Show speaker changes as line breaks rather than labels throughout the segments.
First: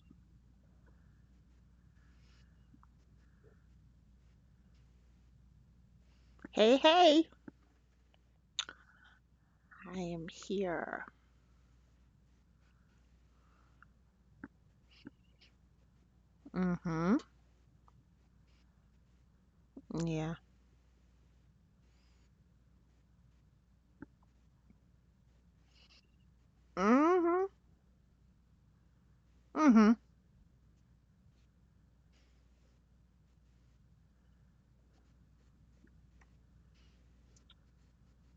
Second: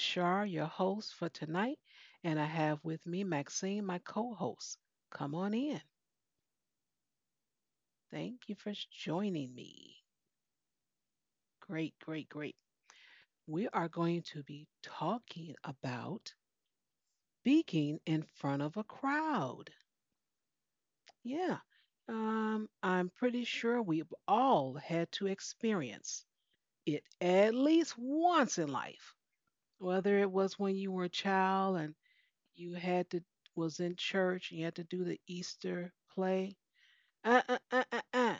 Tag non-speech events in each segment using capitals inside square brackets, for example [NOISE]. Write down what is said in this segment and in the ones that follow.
Shar, your host for tonight, and I have with me Maxine, my co host. Come on in.
Hey, hey,
Thank you for joining
I
me.
am here.
Great, great, great. We are going to be talking about
Mm-hmm.
speaking in front of a crowd.
Yeah.
Yeah, I'm pretty sure we've all had to experience it
Mm-hmm.
at least once in life,
Mm-hmm.
whether it was when you were a child and you had to was in church and you had to do the Easter play. Uh, uh, uh, uh, uh.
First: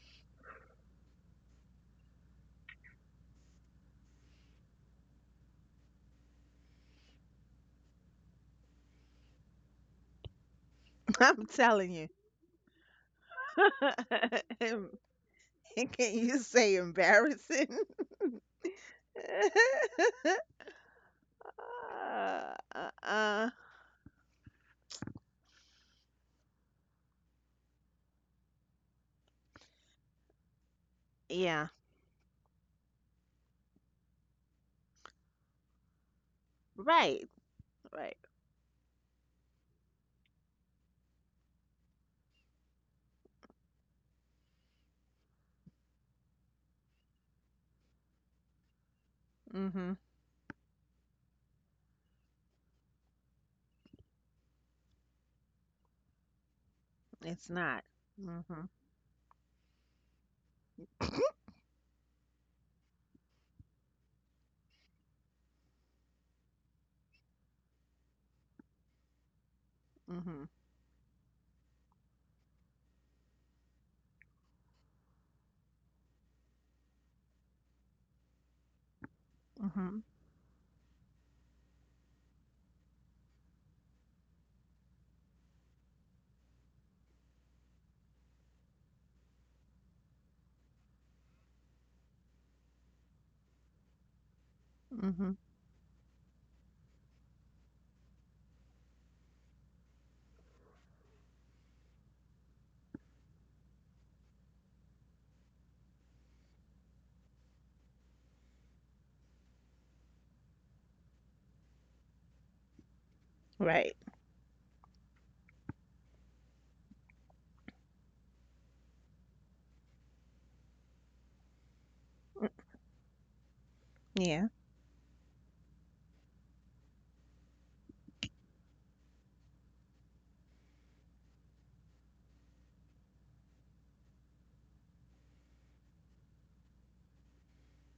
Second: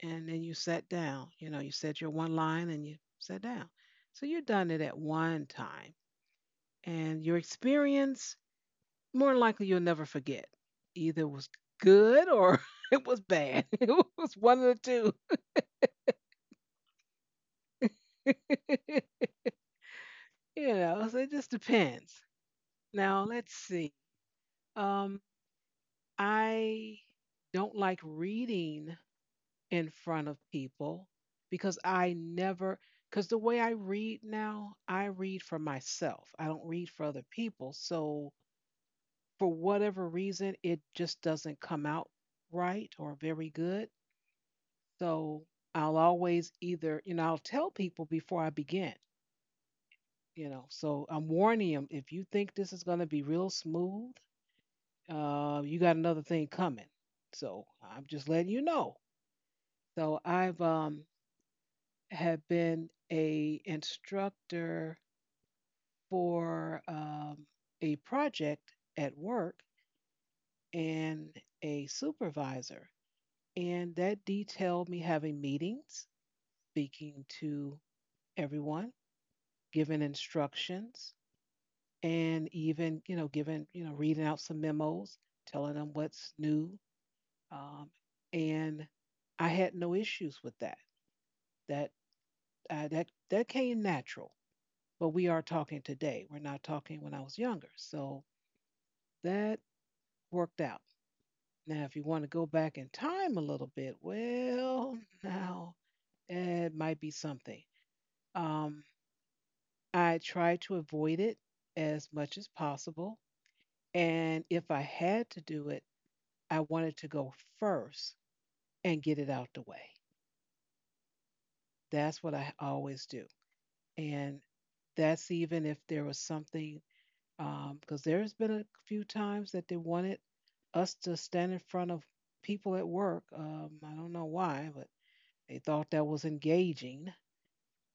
And then you sat down. You know, you said your one line and you sat down. So you've done it at one time. And your experience, more than likely, you'll never forget.
[LAUGHS]
Either it
I'm
was
telling you.
good or [LAUGHS] it was bad. [LAUGHS] It was
[LAUGHS]
one of
Em-
the
Can you say embarrassing?
two. [LAUGHS]
[LAUGHS]
So it just depends.
uh, uh,
Now,
uh,
let's see. Um, I don't like reading in front of people
yeah.
because I never, because the way I read now, I read for myself. I don't read for other
Right.
people.
Right.
So for whatever reason, it just doesn't come out right or very good. So I'll always I'll tell people before I begin,
Mm-hmm.
you know, so I'm warning them. If you think this is going to be real smooth, you got another thing coming.
It's
So
not.
I'm just letting
Mm-hmm.
you know. So I've had been a instructor for a project at work
Mm-hmm.
and a supervisor, and that detailed me having meetings, speaking to everyone,
Mm-hmm.
giving instructions, and even, you know, giving, you know, reading out some memos, telling them what's new, um, and I had no issues with that. that that came natural. But
Mm-hmm.
we are talking today. We're not talking when I was younger. So that worked out. Now, if you want to go back in time a little bit, well, now it might be something. Um, I try to avoid it as much as possible.
Right.
And if I had to do it, I wanted to go first and get it out the way. That's what I always do.
Yeah.
And that's even if there was something. Because there's been a few times that they wanted us to stand in front of people at work. I don't know why, but they thought that was engaging,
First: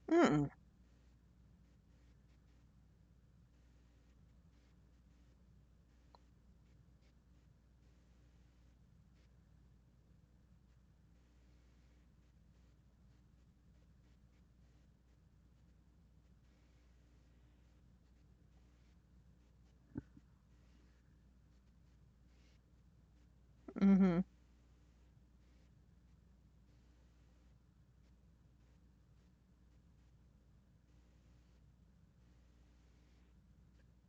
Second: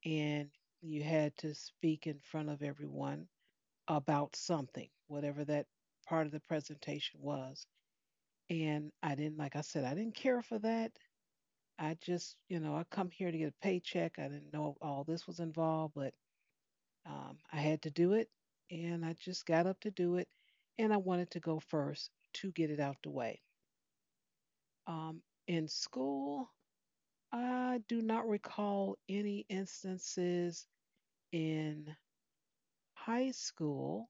and
Mm-mm.
you had to speak in front of everyone about something, whatever that part of the presentation was. And I didn't, like I said, I didn't care for that. I just, you know, I come here to get a paycheck. I didn't know all this was involved, but I had to do it, and I just got up to do it, and I wanted to go first to get it out the way.
Mm-hmm.
Um, in school, I do not recall any instances in high school.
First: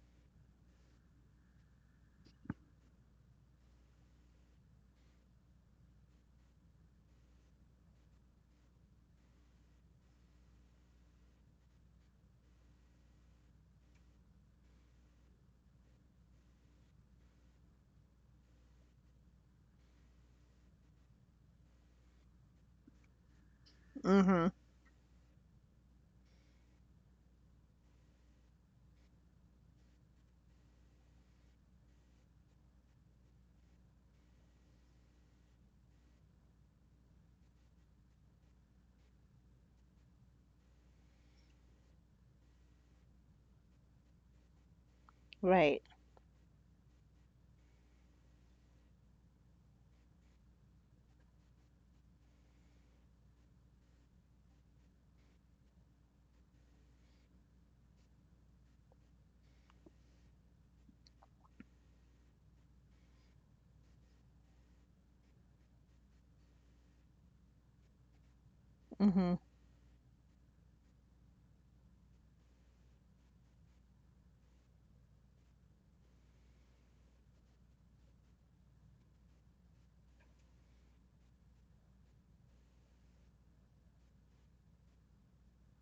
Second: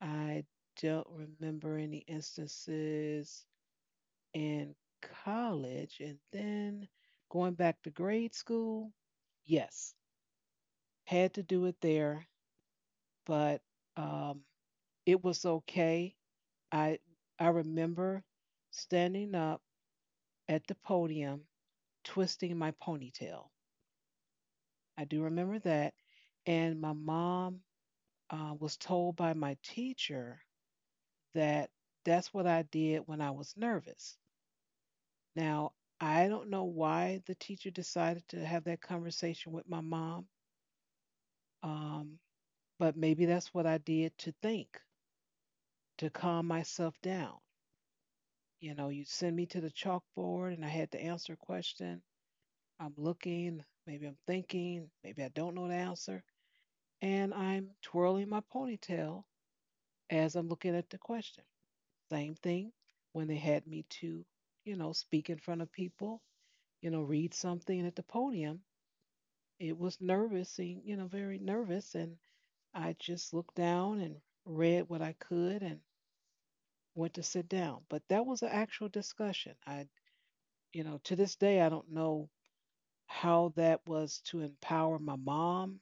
I don't remember any instances in college. And then going back to grade school, yes, had to do it there, but um, it was okay. I I remember standing up at the podium, twisting my ponytail.
Mm-hmm.
I do remember that, and my mom was told by my teacher that that's what I did when I was nervous. Now, I don't know why the teacher decided to have that conversation with my mom, um, but maybe that's what I did to think,
Right.
to calm myself down. You know, you would send me to the chalkboard and I had to answer a question. I'm looking, maybe I'm thinking, maybe I don't know the answer, and I'm twirling my ponytail as I'm looking at the question. Same thing when they had me to, you know, speak in front of people, you know, read something at the podium.
Mm-hmm.
It was nervous, you know, very nervous, and I just looked down and read what I could and went to sit down. But that was an actual discussion. I, you know, to this day, I don't know how that was to empower my mom,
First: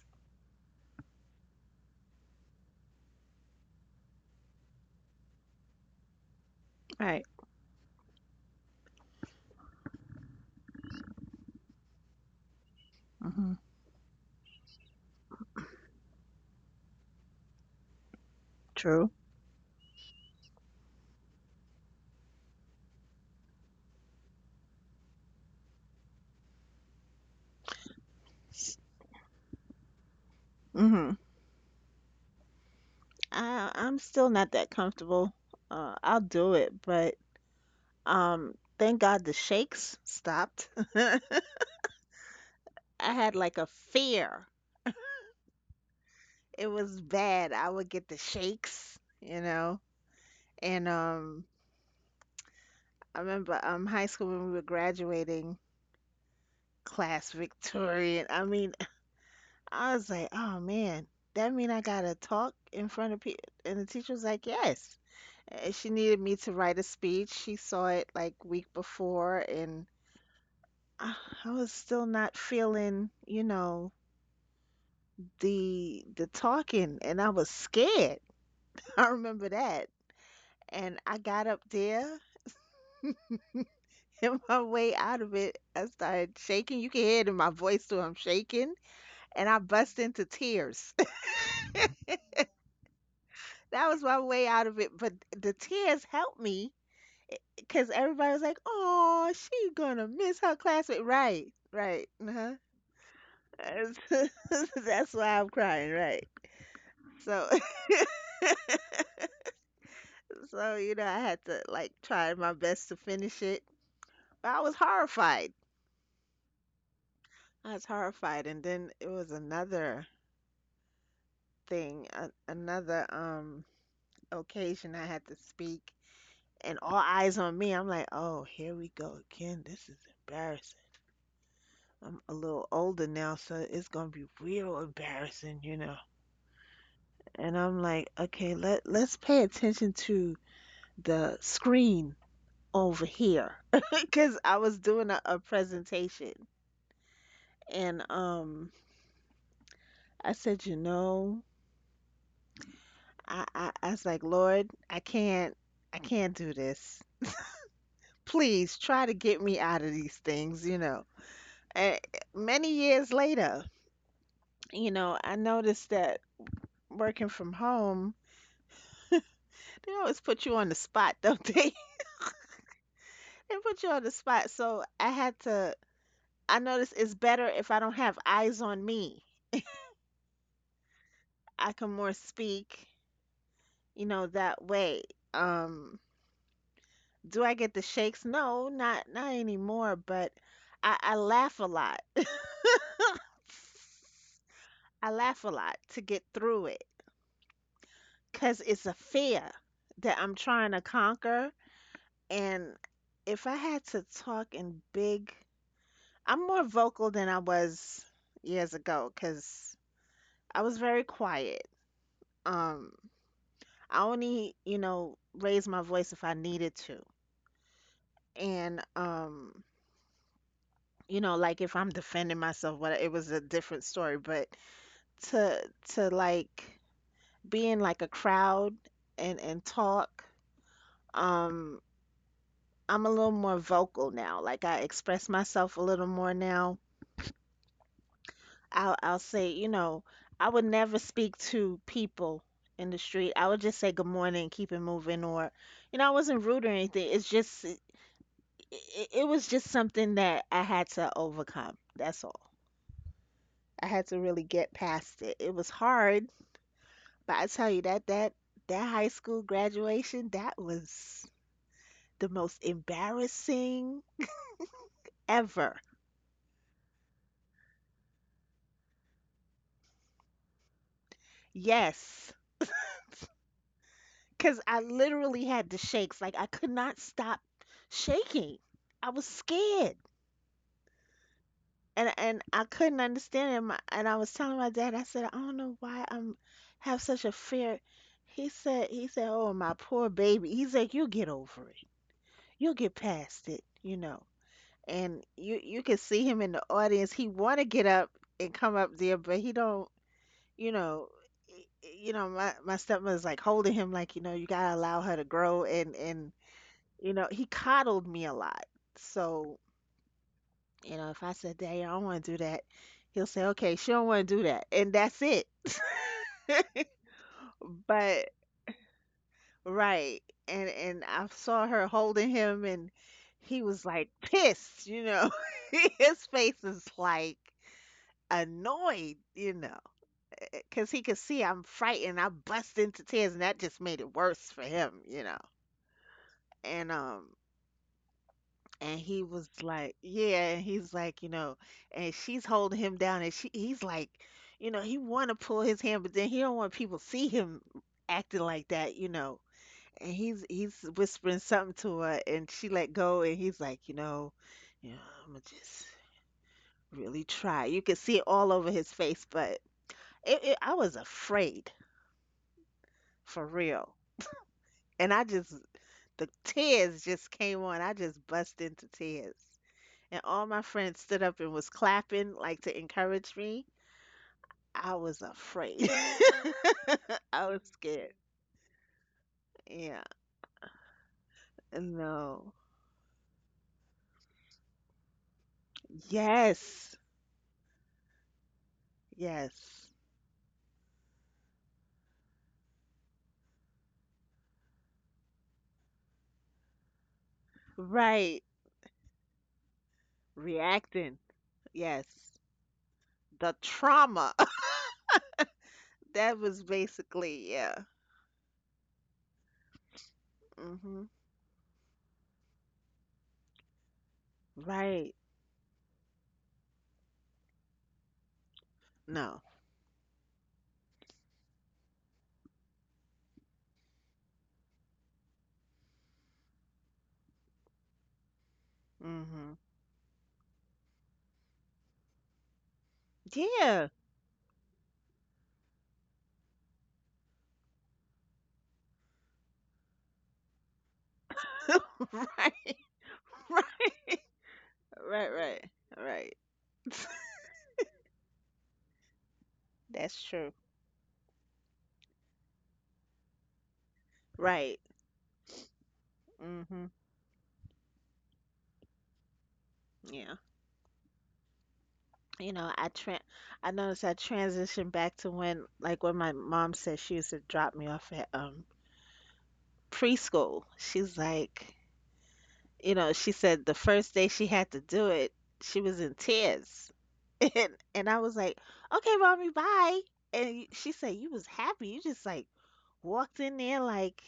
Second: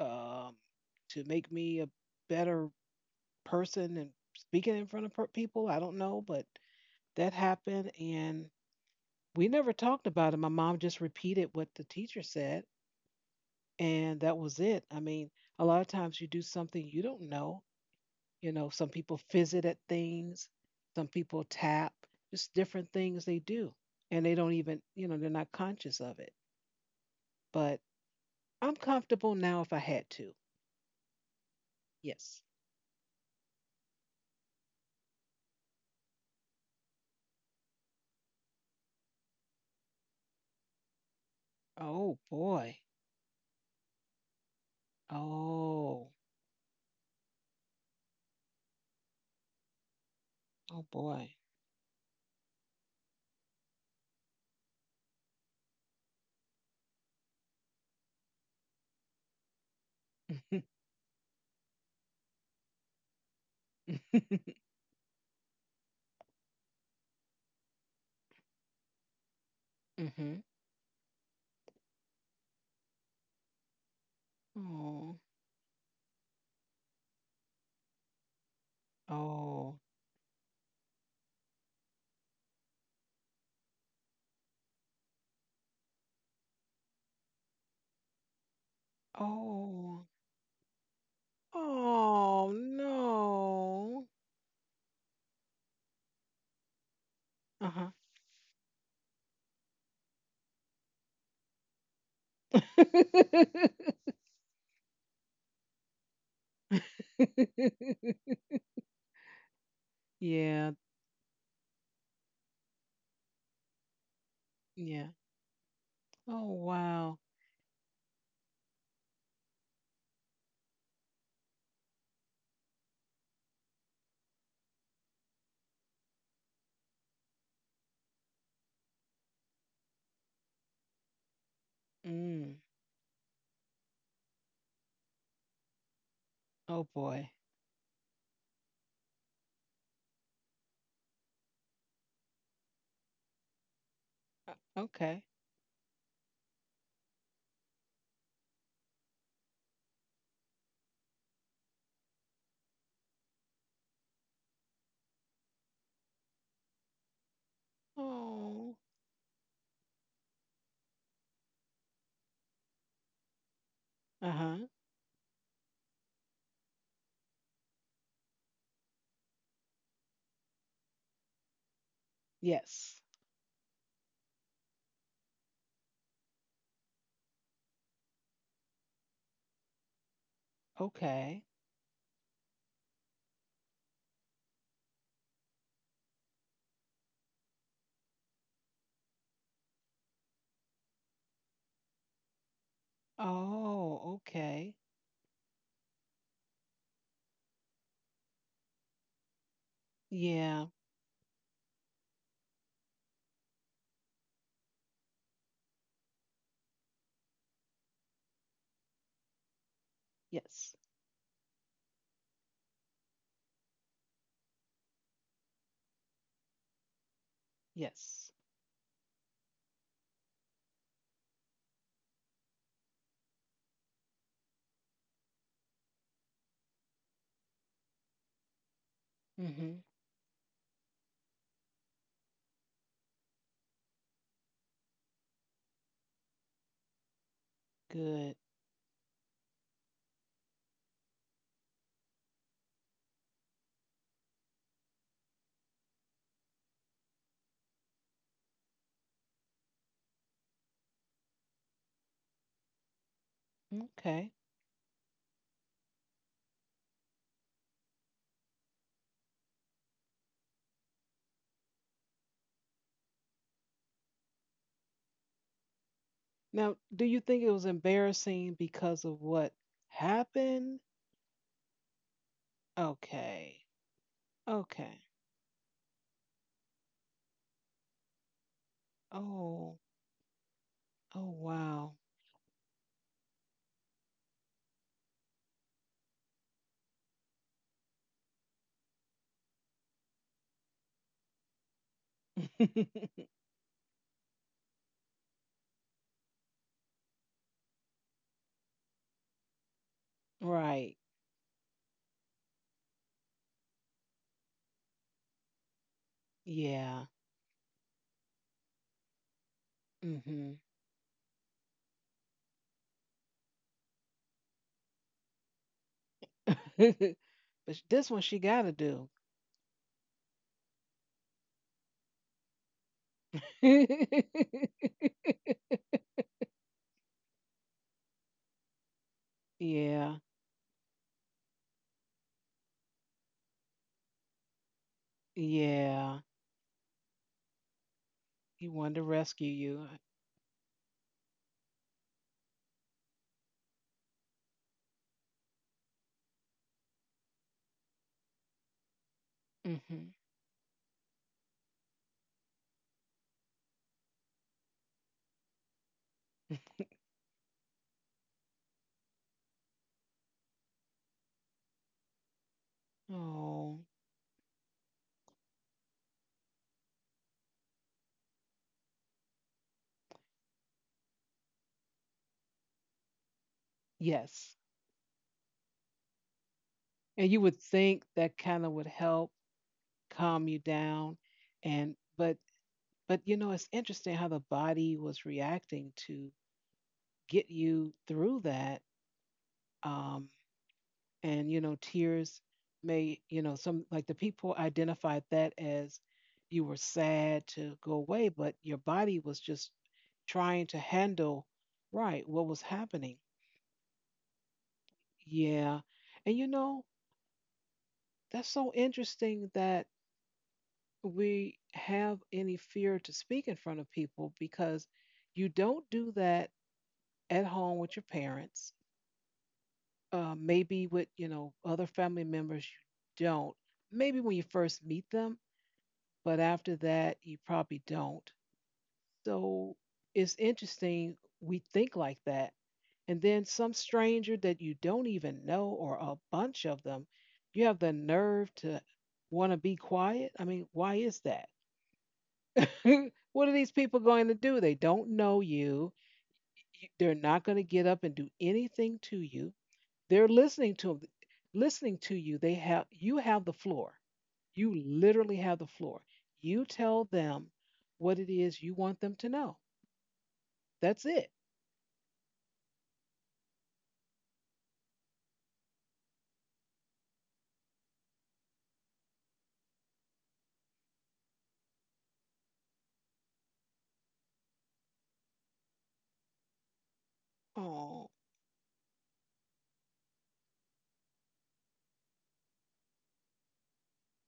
um, to make me a better person and speaking in front of people. I don't know, but
Right.
that happened. And we never talked about it. My mom just repeated what the teacher said,
Mm-hmm.
and that was it. I mean, a lot of times you do something you don't know. You know, some
True.
people fizzit at things, some people tap, just different things they do. And they don't even, you know, they're not conscious of it. But I'm comfortable now if I had to.
Mm-hmm.
Yes.
I'm still not that comfortable. I'll do it, but thank God the shakes stopped. [LAUGHS] I
Oh, boy.
had like a fear.
Oh,
It was bad. I would get the shakes, you know. And
Oh boy.
I remember high school when we were graduating, class Victorian. I mean, [LAUGHS] I was like, oh
[LAUGHS]
man, that mean I gotta talk in front of people. And the teacher was like, yes. And she needed me to write a speech. She saw it like week before and
Mm-hmm.
I I was still not feeling, you know,
Oh.
the talking and I was scared. [LAUGHS] I remember that.
Oh.
And I got up there [LAUGHS] and my way out of it, I started shaking. You can hear it in my voice too, I'm shaking. And I bust
Oh.
into tears. [LAUGHS]
Oh
That was
no.
my way out of it. But the tears helped me because
Uh-huh.
everybody was like, oh, she gonna miss her classmate. Right, right. Uh-huh. [LAUGHS]
[LAUGHS]
That's why I'm crying, right. So,
Yeah.
so, you know, I had to like try my best to finish it. I was
Yeah.
horrified.
Oh wow.
I was horrified. And then it was another thing, a another occasion I had to speak and all eyes on me. I'm like, "Oh, here we go again. This is embarrassing." I'm a
Mm.
little older now, so it's going to be real embarrassing, you know.
Oh boy.
And I'm like, "Okay, let's pay attention to the screen over here." [LAUGHS] Because I was doing
Okay.
a presentation. And I said, you know, I was like, Lord, I can't do this.
Oh.
Please try to get me out of these things, you know. And many years later,
Uh-huh.
you know, I noticed that working from home, they always put you on the spot, don't they? [LAUGHS]
Yes.
They put you on the spot. So I had to, I noticed it's better if I don't have eyes on me.
Okay.
I can more speak, you know, that way. Um, Do I get the shakes? No, not anymore, but I laugh a lot.
Oh, okay.
[LAUGHS] I laugh a lot to get through it because it's a fear that I'm
Yeah.
trying to conquer. And if I had to talk in big, I'm more vocal than I was years ago because I
Yes.
was very quiet. Um, I only, you know, raised my voice if I needed to.
Yes.
And, you know, like if I'm defending myself, what it was a different story, but to to like be in like a crowd and
Mm-hmm.
talk. Um, I'm a little more vocal now. Like I express myself a little more now.
Good.
I'll say, you know, I would never speak to people in the street. I would just say good morning and keep it moving or you know, I wasn't rude or anything. It's just it, it it was just something that I had to overcome. That's all. I had to
Okay.
really get past it. It was hard. But I tell you that that high school graduation, that was the most embarrassing ever.
Now, do you think it was embarrassing because of what happened?
Yes,
Okay.
because I
Okay.
literally had the shakes. Like I could not stop shaking. I was
Oh.
scared.
Oh wow.
And I couldn't understand it. My, and I was telling my dad, I said, I don't know why I'm have such a fear. He said, oh, my poor baby. He's like, you'll get over it. You'll get
[LAUGHS]
past it, you know. And you can see him in the audience. He want to get up and come up there, but he don't. You
Right.
know, y- you know my stepmother's like holding him, like you know you gotta allow her to grow, and
Yeah.
you know he coddled me a lot. So
Mhm.
you know if I said, "Dad, I don't want to do that," he'll say, "Okay, she don't want to do that," and that's it.
[LAUGHS]
[LAUGHS]
But this one
But
she got to do.
right, and I saw her holding him, and he was like pissed.
[LAUGHS]
You know, [LAUGHS] his face is like annoyed, you know,
Yeah.
because he could see I'm frightened. I bust into tears, and that just made it worse for him, you know.
Yeah.
And um,
He wanted
and
to
he was
rescue you.
like, yeah, and he's like, you know, and she's holding him down, and she, he's like, you know, he want to pull his hand, but then he don't want people to see him acting like that, you know. And
Mhm.
he's whispering something to her, and she let go, and he's like, you know, I'm gonna just
[LAUGHS]
really try. You could see it all over his face, but I was afraid. For
Oh,
real. And I just, the tears just came on. I just bust into tears. And all my friends stood up and was clapping, like to encourage me.
yes.
I was afraid. [LAUGHS]
And
I
you
was
would think
scared.
that kind of would help
Yeah.
calm you down, and
No.
but you know, it's interesting how the body was reacting to
Yes.
get you through that.
Yes.
Um, and tears may, some, like, the people identified that as you were sad to go away,
Right.
but your body was just trying to
Reacting.
handle right
Yes.
what was happening.
The trauma. [LAUGHS]
Yeah.
That
And
was basically, yeah.
that's so interesting that
Hmm.
we have any fear to speak in front of people, because
Right.
you don't do that at home with your parents,
No.
maybe with, other family members you don't, maybe when you first meet them, but after that you probably don't.
Hmm.
So it's interesting we think like that, and then some
Yeah.
stranger that you don't even know, or a bunch of them, you have the nerve to want to be quiet. I mean, why is that?
[LAUGHS] Right.
[LAUGHS] What
[LAUGHS]
are these people
Right.
going to do? They don't
Right,
know
right,
you.
right.
They're not going to get up and do anything to you.
That's
They're
true.
listening to listening to you. They have, you have the floor. You
Right.
literally have the floor. You
Mhm.
tell them what it is you want them to know.
Yeah.
That's it.
You know, I noticed I transitioned back to when like when my mom said she used to drop me off at preschool. She's like, you know, she said the first day she had to do it, she was in tears. [LAUGHS] And
Oh,
I was like, "Okay, mommy, bye." And she said, "You was happy. You just like walked in there like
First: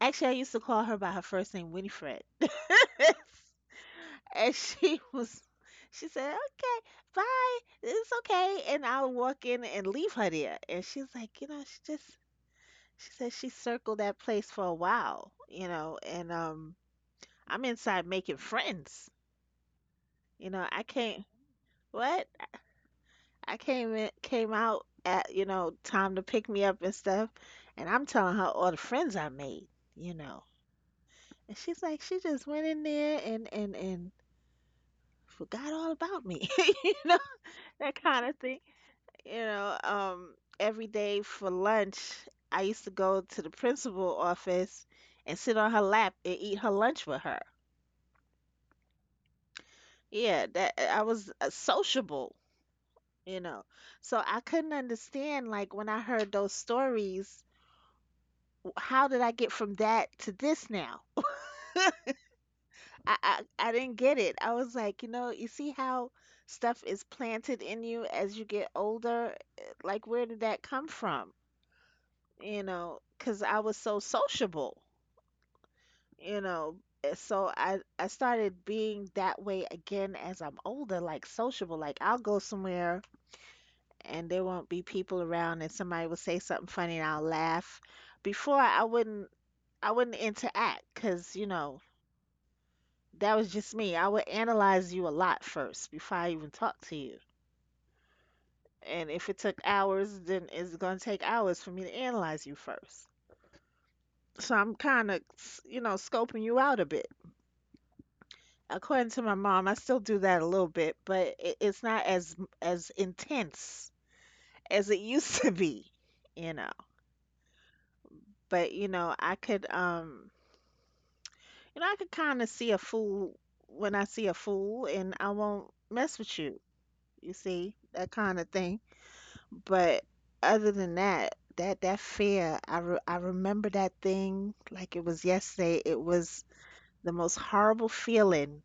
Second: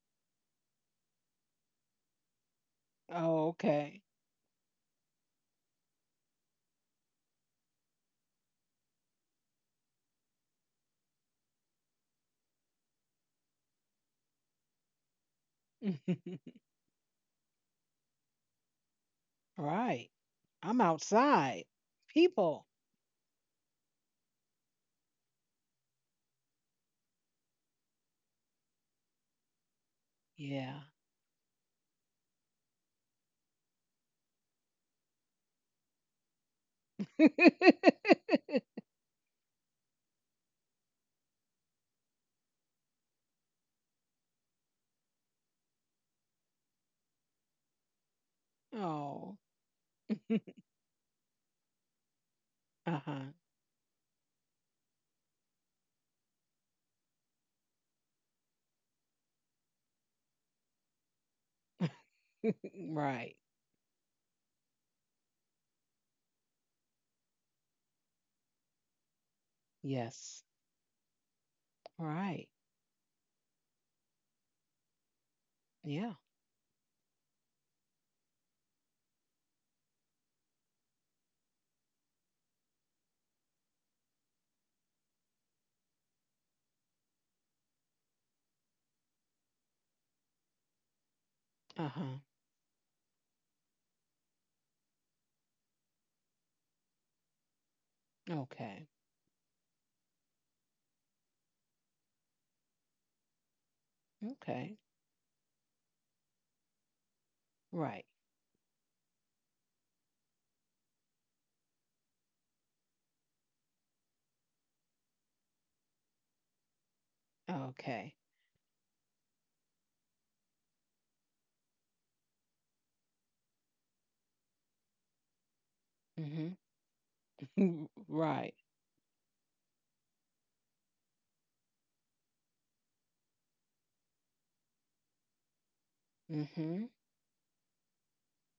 actually, I used to call her by her first name, Winifred." [LAUGHS]
oh, okay.
And she [LAUGHS] was, she said, okay, bye. It's okay. And I'll walk in and leave her there. And she's like, you know, she just, she said she circled that place for a while, you know, and
[LAUGHS]
I'm inside making friends.
Right.
You know,
I'm
I can't,
outside.
what?
People.
I came in, came out at, you know, time to pick me up and stuff. And I'm telling her all the friends I made, you know.
Yeah.
And she's like, she just went in there and forgot all about me, [LAUGHS] you know, that kind of thing. You know, every day for lunch, I used to go to the principal office and sit on her lap and eat her lunch with her.
[LAUGHS] Oh.
Yeah,
[LAUGHS]
that I was sociable, you
Uh-huh.
know. So I couldn't understand, like, when I heard those stories, how did I get from that to this now?
[LAUGHS] Right.
I didn't get it. I was like, you know, you see how stuff is planted in you as you get older? Like, where did
Yes.
that come from?
Right.
You know, because I was so sociable.
Yeah.
You know, so i started being that way again as I'm older, like sociable, like I'll go somewhere and there won't be people around and somebody will say something funny and I'll laugh. Before I wouldn't interact because you know
Uh-huh.
that was just me. I would analyze you a lot first before I even talk to you,
Okay.
and if it took hours, then it's going to take hours for me to analyze you first. So I'm
Okay.
kind of, you know, scoping you out a bit.
Right.
According to my mom, I still do that a little bit, but it, it's not as as intense as it [LAUGHS] used to be, you know.
Okay.
But you know, I could you know, I could kind of see a fool when I see a fool, and I won't mess with
Mm-hmm.
you. You see
Mm,
that kind of
right.
thing. But other than that, that fear, I remember that thing like it was yesterday. It was
Mm-hmm.
the most horrible feeling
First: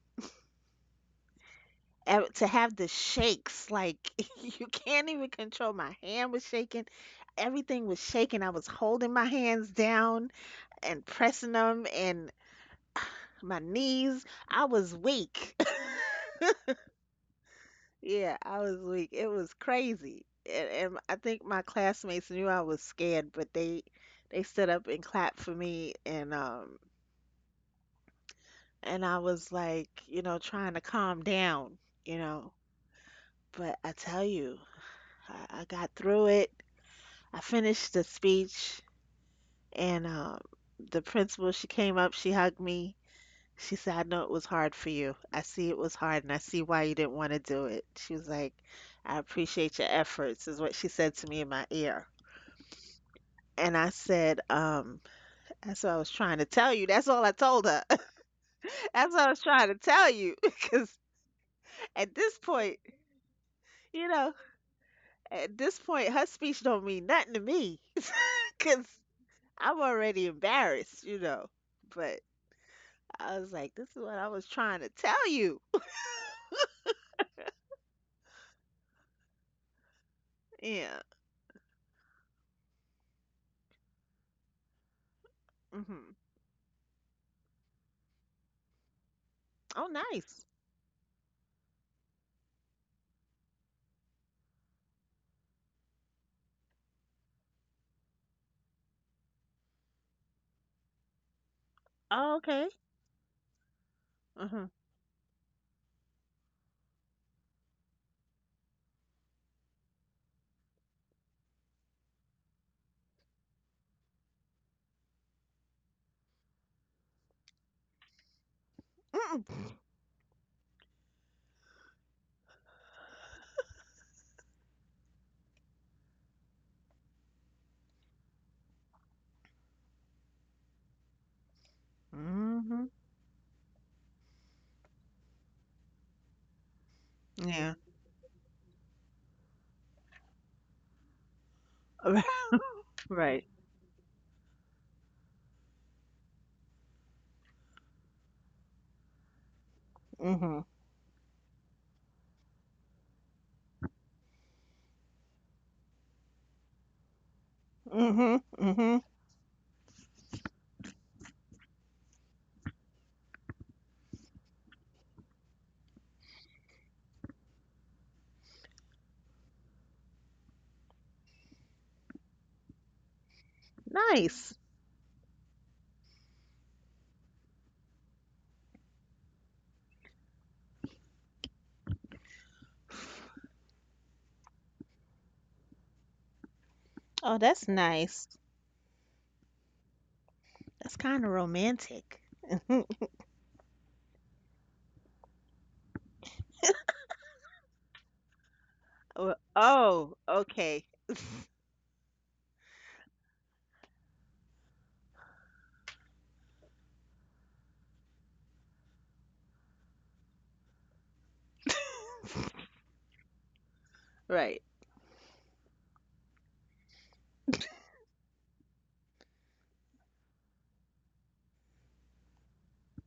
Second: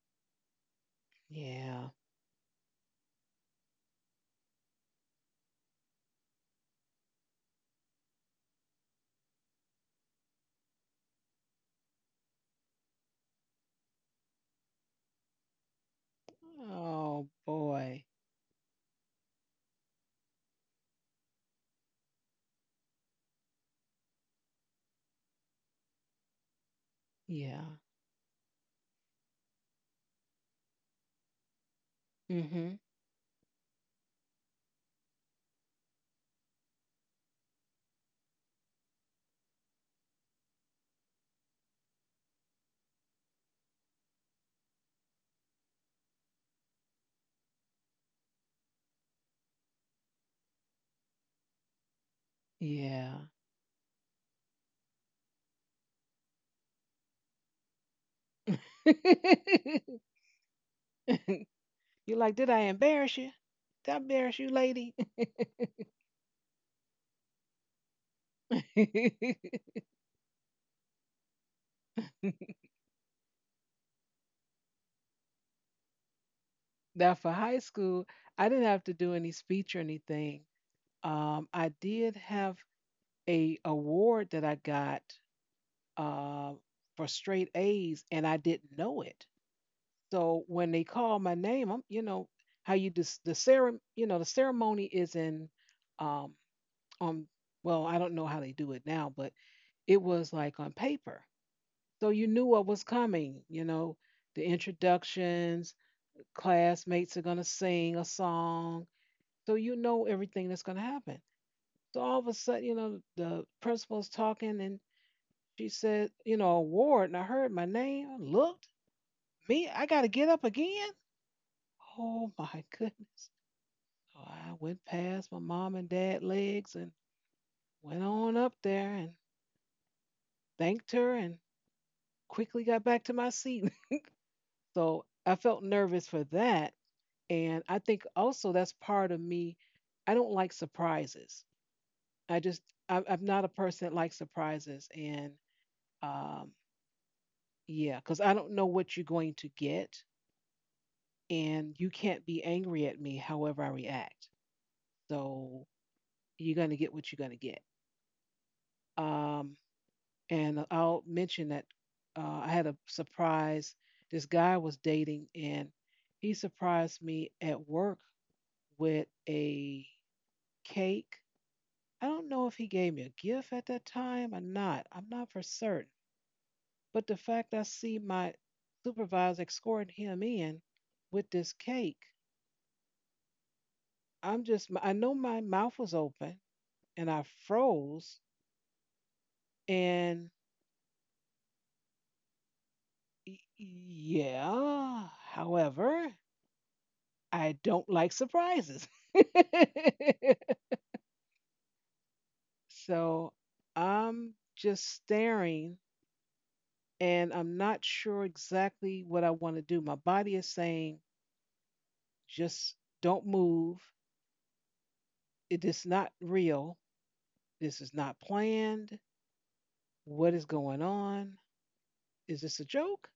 Yeah.
to have the shakes like [LAUGHS] you can't even control. My hand was shaking, everything was shaking, I was holding my hands down and pressing them, and my knees, I was weak.
Oh
[LAUGHS]
boy.
Yeah, I was weak. It was crazy. And I think my classmates knew I was scared, but they stood up and clapped for me,
Yeah.
and I was like you know trying to calm down, you know.
Mm-hmm.
But I tell you, I got through it. I finished the speech, and the principal, she came up, she hugged me. She said, I know it was hard for you. I see it was hard, and I see why you didn't want to do it. She was like, I appreciate your efforts, is what she said to me in my ear.
Yeah.
And I said, that's what I was trying to tell you. That's all I told her. [LAUGHS] That's what I was
[LAUGHS]
trying to tell you. [LAUGHS] Because at this
Did I
point,
embarrass you? Did I
you know,
embarrass you, lady?
at this point, her speech don't mean nothing to me. [LAUGHS] Because I'm
[LAUGHS]
already embarrassed. But I was like, this is what I was trying to tell you.
Now for high school, I didn't have to do any speech or anything.
Yeah.
I did have a award that I got,
Mhm.
uh, for straight A's, and I didn't know it.
Oh,
So
nice.
when they call my name, I'm, you know, how you just the ceremony, you know, the ceremony is in, um, on, well, I don't know how they do it now, but it was like on paper. So you
Oh,
knew what
okay.
was coming, the
Mhm.
introductions, classmates are going to sing a song. So you know everything that's going to happen. So all of a sudden, the principal's talking, and she said, award. And I heard my name, I looked, me,
Mm-mm.
I got to get up again. Oh my [LAUGHS] goodness. So I went past my mom and dad legs and went on up there and thanked her and quickly got
Mhm.
back to my seat. [LAUGHS] So I felt nervous for that. And I
Yeah.
think also that's part of me. I don't like surprises. I just,
[LAUGHS]
I'm
Right.
not a person that likes surprises. And um, yeah, because I don't know what you're going to get.
Mhm.
And you can't be angry at me however I react. So you're going to get what you're going to get.
Mhm. Mhm.
Um, And I'll mention that I had a surprise. This guy I was dating, and he surprised me at work with a cake. I don't know if he gave me a gift at that time or
Nice.
not. I'm not for certain. But the fact I see my supervisor escorting him in with this cake, I'm just, I know my mouth was open and I
Oh, that's
froze.
nice.
And
That's kind of romantic.
yeah, however, I don't like surprises.
Oh,
[LAUGHS]
oh, okay.
So I'm just staring, and I'm not sure exactly what I want to do. My body is saying,
[LAUGHS]
just don't move.
Right.
It is not real. This is not planned. What is going on? Is this a joke?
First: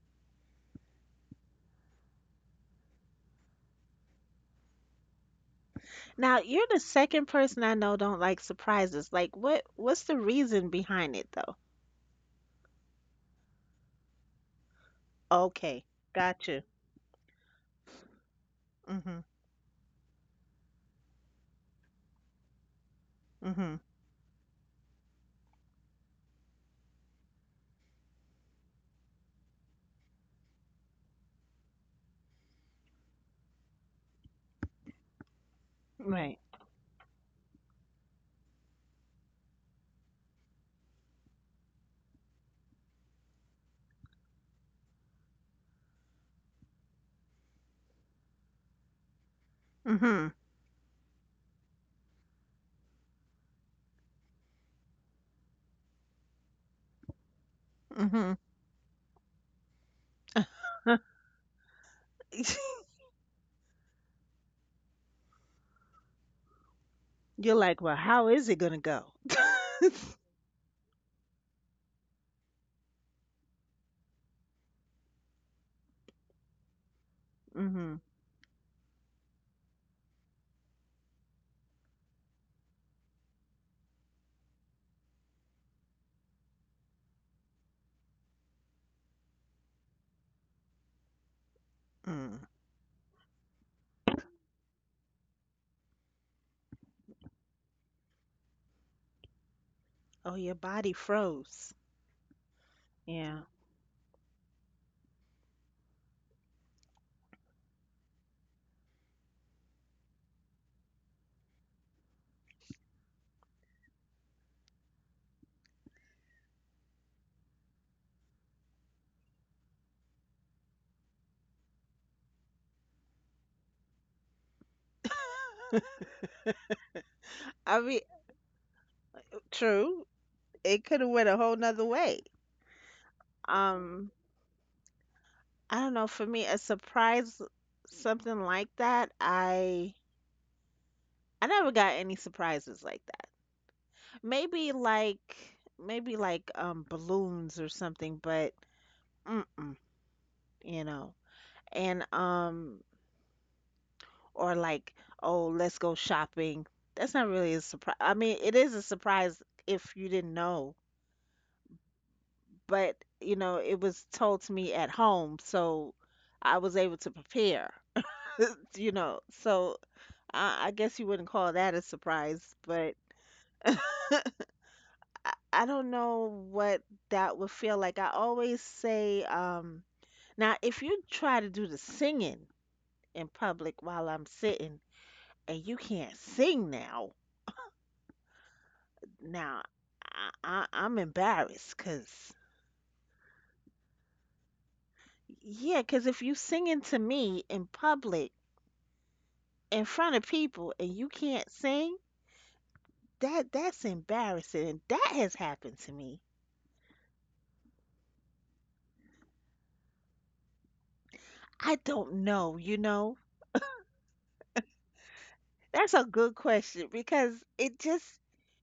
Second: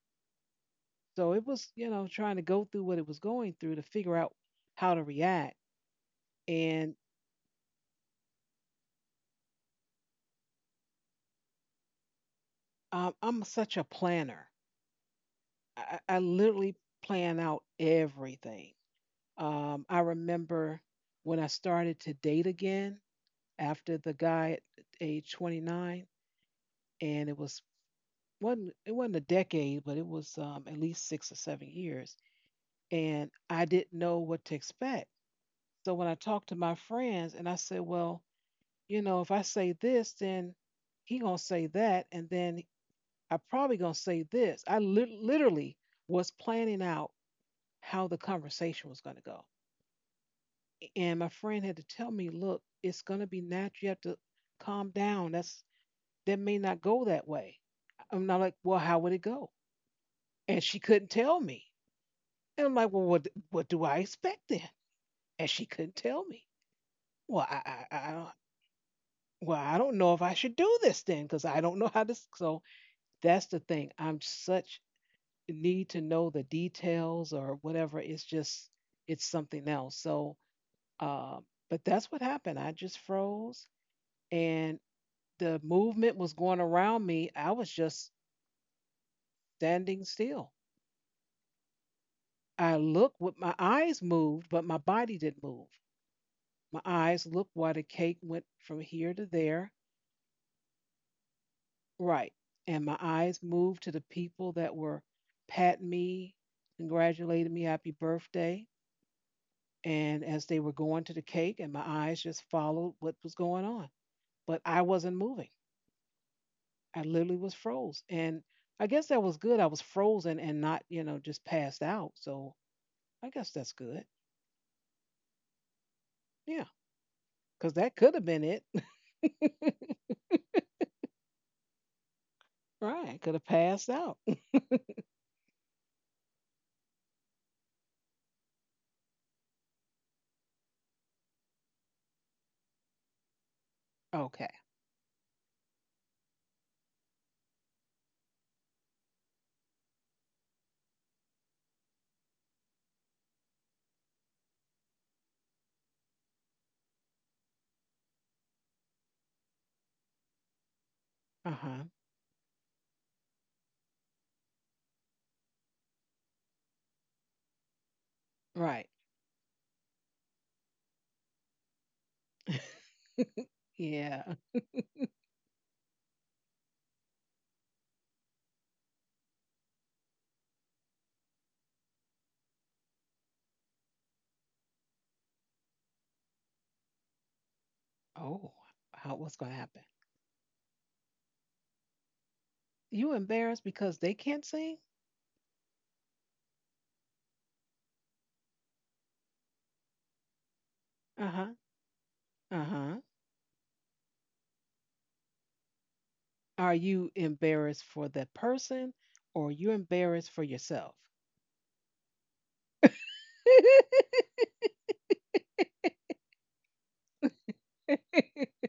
So it was, you know, trying to go through what it was going through to figure out how to react.
Now, you're the
And
second person I know don't like surprises. Like, what's the reason behind it though?
I'm such a planner.
Okay.
I
Gotcha.
literally plan out everything.
Mhm.
I remember when I started to date again
Mhm.
after the guy at age 29, and it was one. It wasn't a decade, but it was at least 6 or 7 years, and I didn't know what to expect. So when I
Right.
talked to my friends, and I said, "Well, you know, if I say this, then he gonna say that, and then I probably gonna say this." I literally was planning out how the conversation was gonna go.
Mhm.
And my friend had to tell me, look, it's going to be natural. You have to calm down. That may not go that way. I'm
Mhm.
not like, well, how would it go? And she couldn't
[LAUGHS]
tell me. And I'm like, well, what do I expect then? And she couldn't tell me. Well,
You're like,
I I,
well,
I don't.
how is it gonna go?
Well, I
[LAUGHS]
don't know if I should do this then because I don't know how this. So that's the thing. I'm such need to know the details or whatever.
Mhm.
It's just it's something else. So, uh, but that's what happened. I just froze and the movement was going around me. I was just standing still.
Mm.
I looked with my eyes moved, but my body didn't move. My eyes looked while the cake went from here to there.
Oh, your body froze.
Right. And my
Yeah.
eyes moved to the people that were patting me, congratulating me, happy birthday. And as they were going to the cake, and my eyes just followed what was going on. But I wasn't moving. I literally was froze. And I guess that was good. I was frozen and not, you know, just passed out. So I guess that's good.
[LAUGHS]
Yeah, because
I mean,
that could have been it. [LAUGHS]
true. It could have went a whole nother way.
Right. Could have passed
Um,
out. [LAUGHS]
I don't know. For me, a surprise, something like that. I never got any surprises like that.
Okay.
Maybe like maybe like balloons or something, but mm-mm, you know. And Or like, oh, let's go shopping. That's not really a surprise. I mean, it is a surprise if you didn't know,
Uh huh.
but it was told to me at home, so I was able to prepare. [LAUGHS]
Right.
So I guess you wouldn't call that a surprise, but
[LAUGHS] Yeah.
I don't know what that would feel like. I always say, now if you try to do the singing in public while I'm sitting and you can't sing now.
Oh, how, what's going to
Now,
happen?
I'm embarrassed because
You embarrassed because they can't sing?
yeah, because if you singing to me in public in front of people and you
Uh huh.
can't sing,
Uh huh.
that's embarrassing. And that has happened to me.
Are you embarrassed for the person or you embarrassed for yourself?
I don't know. That's a good question because it just
[LAUGHS]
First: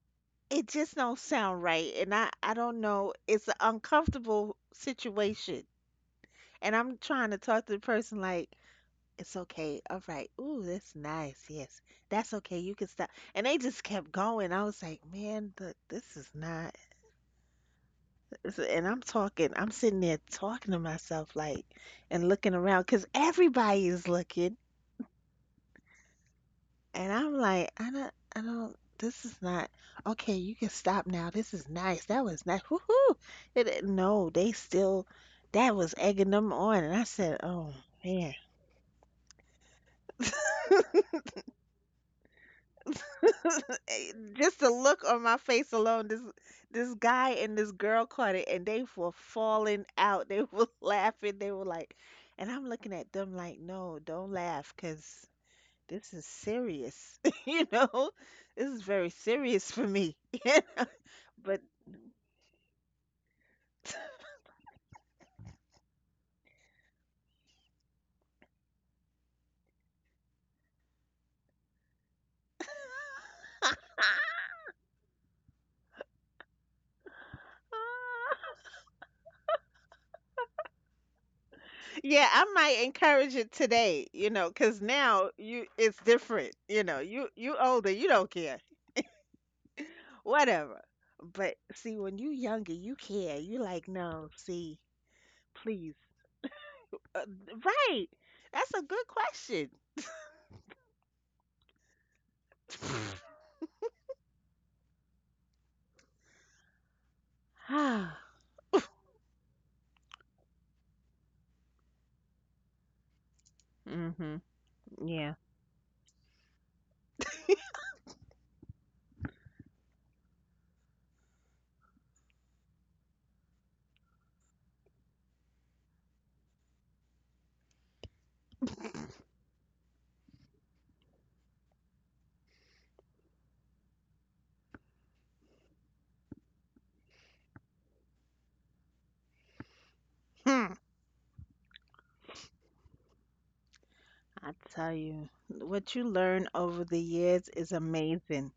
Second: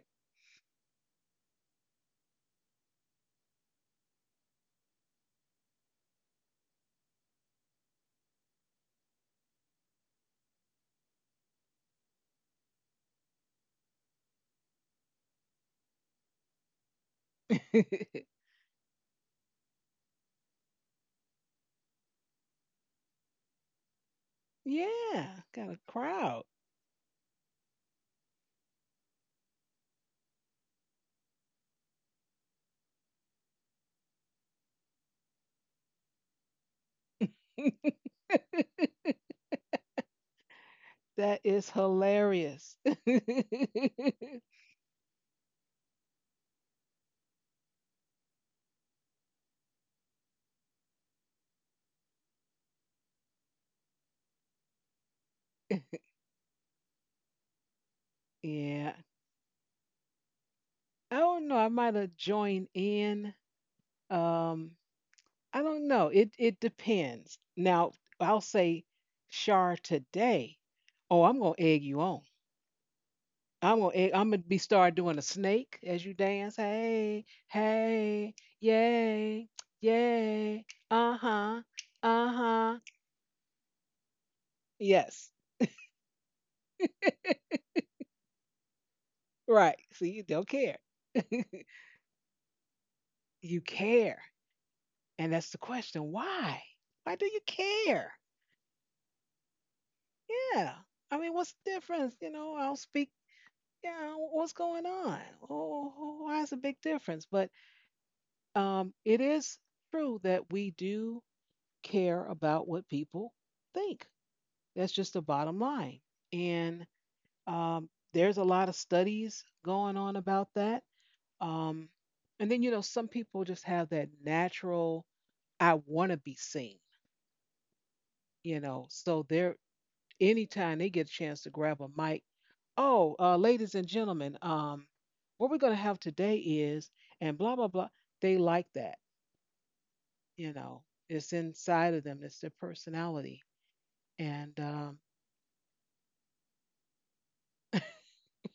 it just don't sound right, and I don't know. It's an uncomfortable situation, and I'm trying to talk to the person like. It's okay. All right. Ooh, that's nice. Yes. That's okay. You can stop. And they just kept going. I was like, man, this is not.
[LAUGHS]
This And I'm sitting there talking to myself, like, and looking around because everybody is looking.
Yeah. Got a crowd.
And I'm like, I don't, this is not. Okay, you can stop now. This is nice. That was nice. Woohoo. No, they still, that was egging them on. And I said, oh, man.
[LAUGHS]
[LAUGHS]
That is hilarious. [LAUGHS]
[LAUGHS] Just the look on my face alone, this guy and this girl caught it and they were falling out. They were [LAUGHS] laughing. They were like, and I'm looking at them like, no, don't laugh, because this is serious. [LAUGHS] You know, this is
Yeah.
very serious for me. [LAUGHS]
I don't know.
But
I might have joined in. Um, I don't know. It depends. Now, I'll say Shar today. Oh, I'm gonna egg you on. I'm gonna be start doing a snake as you dance. Hey, hey,
[LAUGHS]
yay, yay, uh-huh,
yeah, I might
uh-huh.
encourage it today, because now
Yes.
you it's different. You older, you don't care.
Right. See, you don't
Whatever.
care.
But see, when you younger, you care.
[LAUGHS]
You
You
like,
care.
no, see,
And that's the
please.
question. Why? Why
Uh,
do you
right.
care?
That's a good question.
Yeah. I mean, what's the difference? You know, I'll speak. Yeah, what's going on? Oh, why is a big difference? But
[SIGHS]
it is true that we do care about what people think.
Mhm.
That's just the
Yeah.
bottom line. And
[LAUGHS]
um, there's a lot of studies going on about that. Um, and then, you know, some people just have that natural, I want to be seen, you know, so they're anytime they get a chance to grab a mic. Oh, ladies and gentlemen, what we're going to have today is, and blah, blah, blah. They like that, you
Hmm.
know, it's inside of them, it's their personality.
I
And
tell you. What you learn over the years is amazing.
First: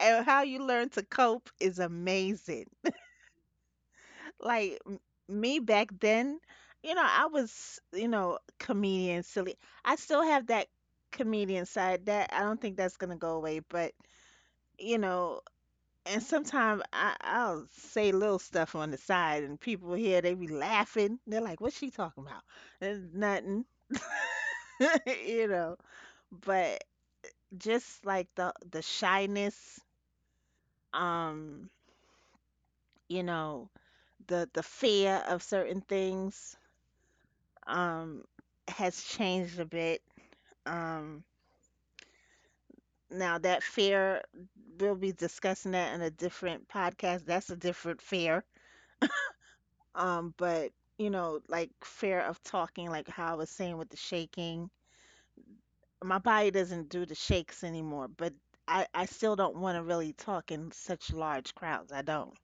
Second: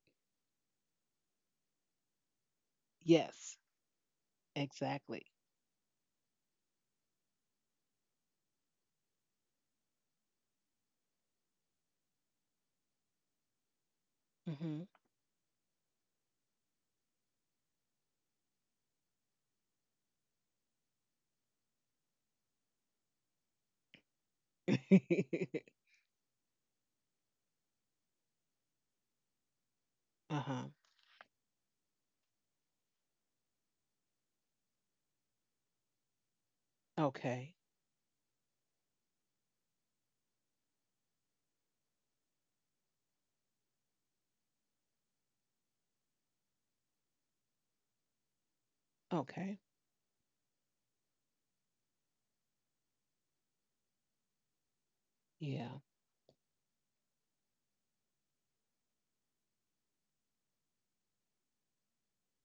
And how you learn to cope is amazing.
[LAUGHS] yes,
Like
exactly.
me back then, I was, comedian silly. I still have that comedian side that I don't think that's going to go away, but
Hmm.
you know, and sometimes I'll say little stuff on the side, and people here they be laughing. They're like, "What's she talking about?" And nothing.
[LAUGHS] Uh
[LAUGHS] you know. But just like the shyness,
huh.
um, you know, the fear of certain things,
Okay.
um, has changed a bit. Um, Now that fear, we'll be discussing that in a different podcast. That's a different fear.
Okay.
But like fear of talking, like how I was saying with the shaking,
Yeah.
my body doesn't do the shakes anymore, but I still don't want to really talk in such large crowds. I don't.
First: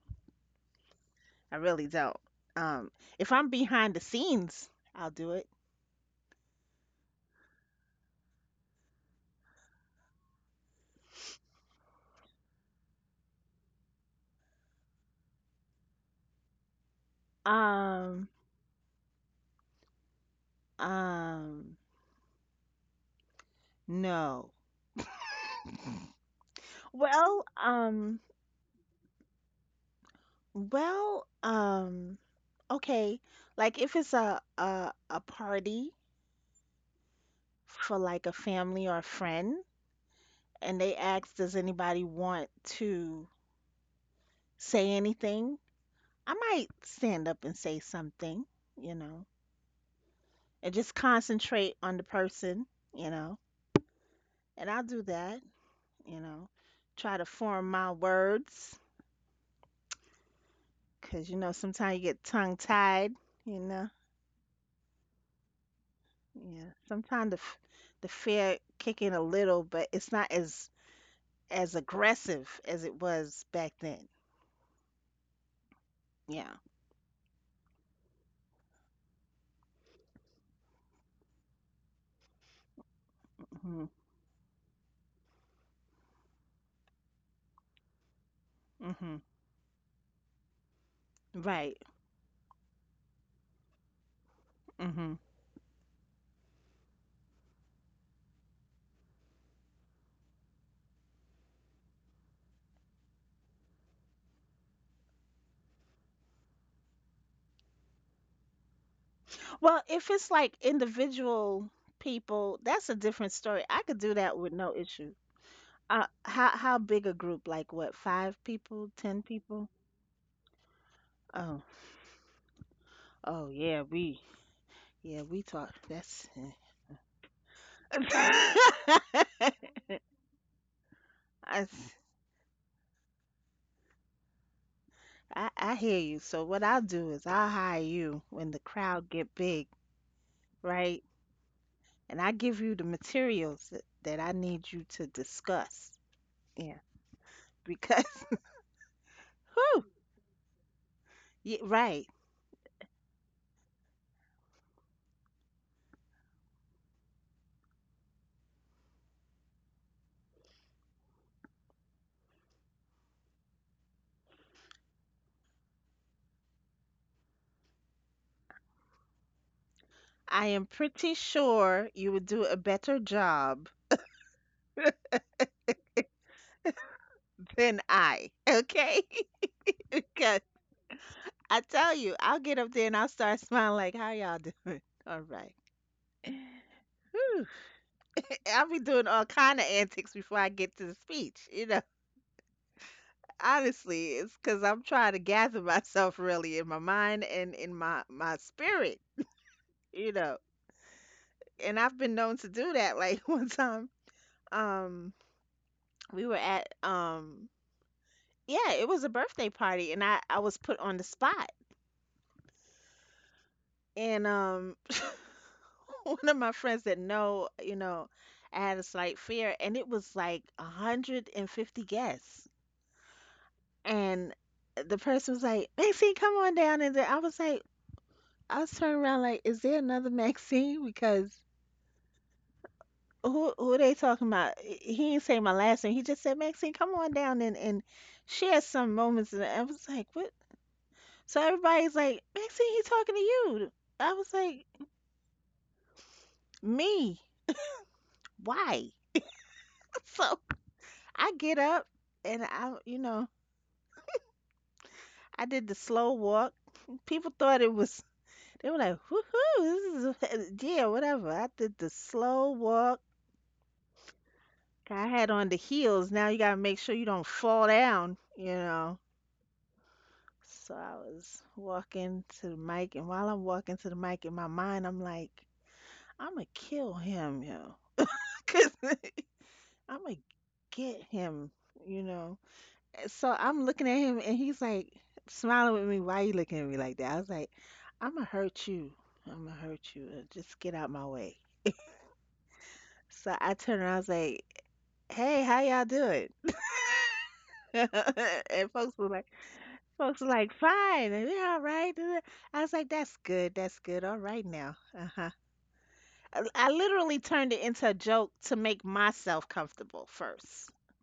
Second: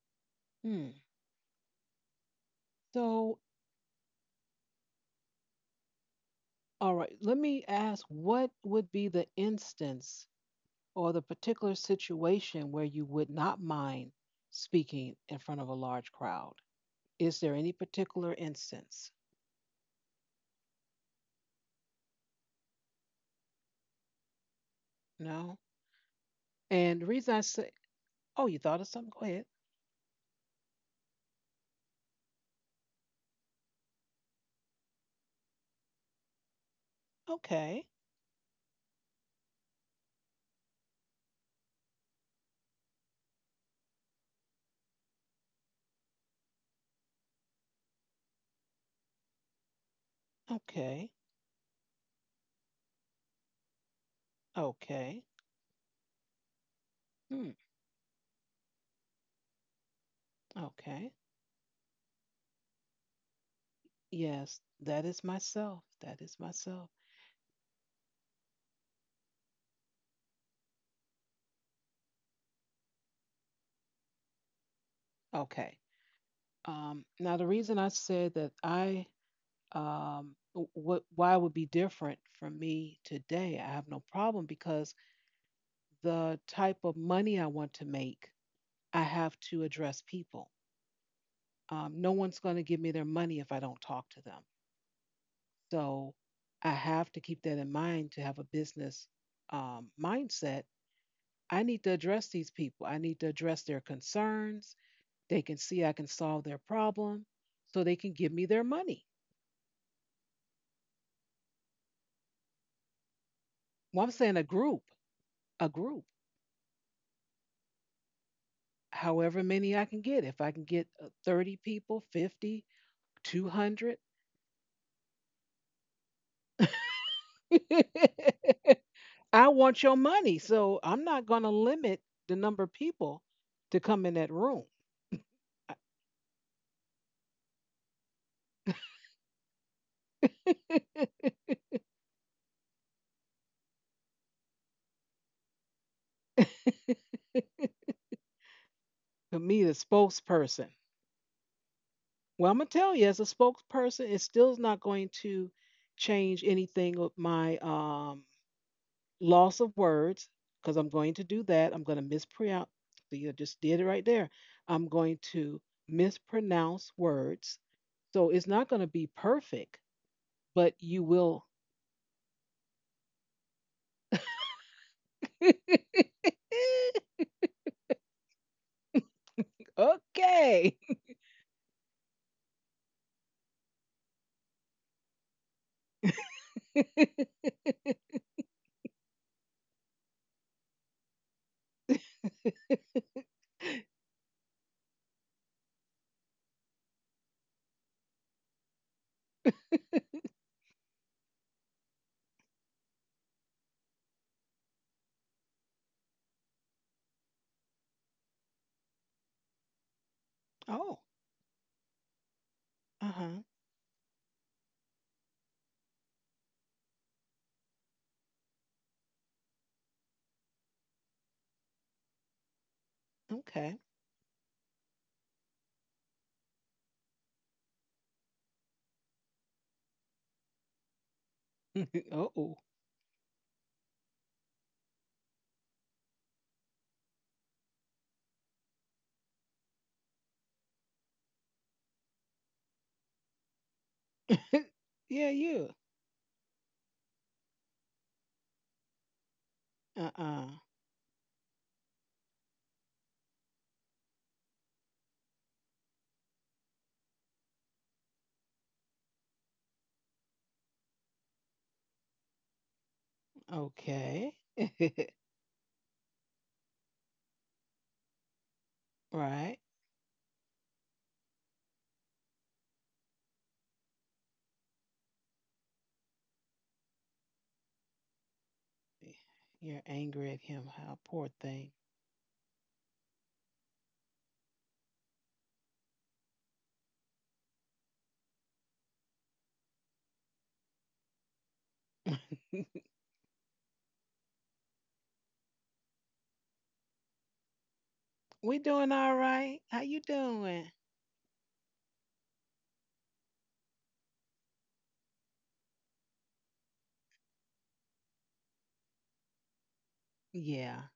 Hmm.
I really don't. Um, if
So,
I'm behind the scenes, I'll do it.
all right, let me ask what would be the instance or the particular situation where you would not mind speaking in front of a large crowd? Is there any
Um,
particular instance?
um, no.
No. And the reason I
Well,
say,
um,
oh, you thought of something? Go ahead.
well, okay. Like if it's a party
Okay.
for like a family or a friend, and they ask, does anybody want to say anything? I might stand up and say something, you know, and just
Okay.
concentrate on the person, you know, and I'll do
Okay.
that, you know, try to
Hmm.
form my words
Okay.
because, sometimes you get tongue tied, you know,
Yes, that is myself. That is
yeah,
myself.
sometimes the fear kick in a little, but it's not as, aggressive as it was back then.
Okay.
Yeah.
Now, the reason I said that um, why it would be different for me today, I
Hmm,
have no problem because the type of money I want to make, I
hmm.
have to address people.
Right.
No one's going to give me their money if I don't talk to them.
Mm-hmm.
So I have to keep that in mind to have a business mindset. I need to address these people. I need to address their concerns. They can see I can solve their problem so they can give me their money.
Well, if it's like individual people, that's a different story. I could
Well, I'm
do that
saying a
with no
group,
issue.
a
Uh,
group,
how how big a group? Like what? Five people? Ten
however
people?
many I can get. If I can get 30
Oh,
people, 50,
oh yeah,
200,
we talk. That's [LAUGHS]
[LAUGHS]
I,
I want your money, so I'm not going to
I
limit the number of people to come in that room.
I hear you. So what I'll do is I'll hire you when the crowd get big, right? And I give you the materials that I need you to discuss. Yeah,
[LAUGHS]
because
To me,
[LAUGHS]
the
whew,
spokesperson.
yeah, right.
Well, I'm gonna tell you, as a spokesperson, it still is not going to change anything with my loss of words because I'm going to do that. I'm going to mispronounce. You just did it right there. I'm going to mispronounce words, so it's not going to be perfect,
I am
but you
pretty
will.
sure you would do a better job [LAUGHS]
[LAUGHS]
than I, okay? [LAUGHS] Because
Okay.
I tell you, I'll get up there and I'll start smiling like, "How y'all doing? [LAUGHS] All right."
[LAUGHS]
Whew. I'll be doing all kind of antics before I get to the speech. [LAUGHS] Honestly, it's because I'm trying to gather [LAUGHS] myself really in my mind and in my spirit. You
[LAUGHS]
know, and I've been known to do that. Like [LAUGHS] one time, um, we were at yeah, it was a birthday party, and I was put on
Oh,
the spot.
uh huh.
And [LAUGHS] one of my friends said, no, I had a slight fear, and it was like 150 guests.
Okay.
And the person was like, Maxine, come on down. And then I was turning around like, is there another [LAUGHS] Maxine? Because
[LAUGHS] Oh.
who they talking about? He didn't say my last name. He just said, Maxine, come on down and share some moments. And I was like, what? So everybody's like, Maxine, he talking to you. I was like,
[LAUGHS] Yeah, you.
me? Why? [LAUGHS] So.
Uh.
I get up and I did the slow walk. [LAUGHS] People thought it was, they were like, woohoo, this is, [LAUGHS] yeah, whatever. I did the slow walk.
Okay. [LAUGHS]
I had on the heels. Now you got to make sure you don't fall down.
Right.
So I was walking to the mic, and while I'm walking to the mic in my mind, I'm like, I'm going to kill him, yo. [LAUGHS] Because
You're
I'm going to
angry at him.
[LAUGHS] get
How poor
him,
thing.
you know. So I'm looking at him and he's like smiling with me. Why you looking at me like that? I was like, I'm gonna hurt you. I'm gonna hurt you. Just get out my way.
[LAUGHS]
So I turned around. I was like, Hey, how y'all doing? [LAUGHS]
We
And folks
doing
were
all
like,
right. How you doing?
fine. And we all right. [LAUGHS] I was like, that's good. That's good. All right now. Uh huh. I literally turned it into a joke to make myself comfortable first.
Yeah.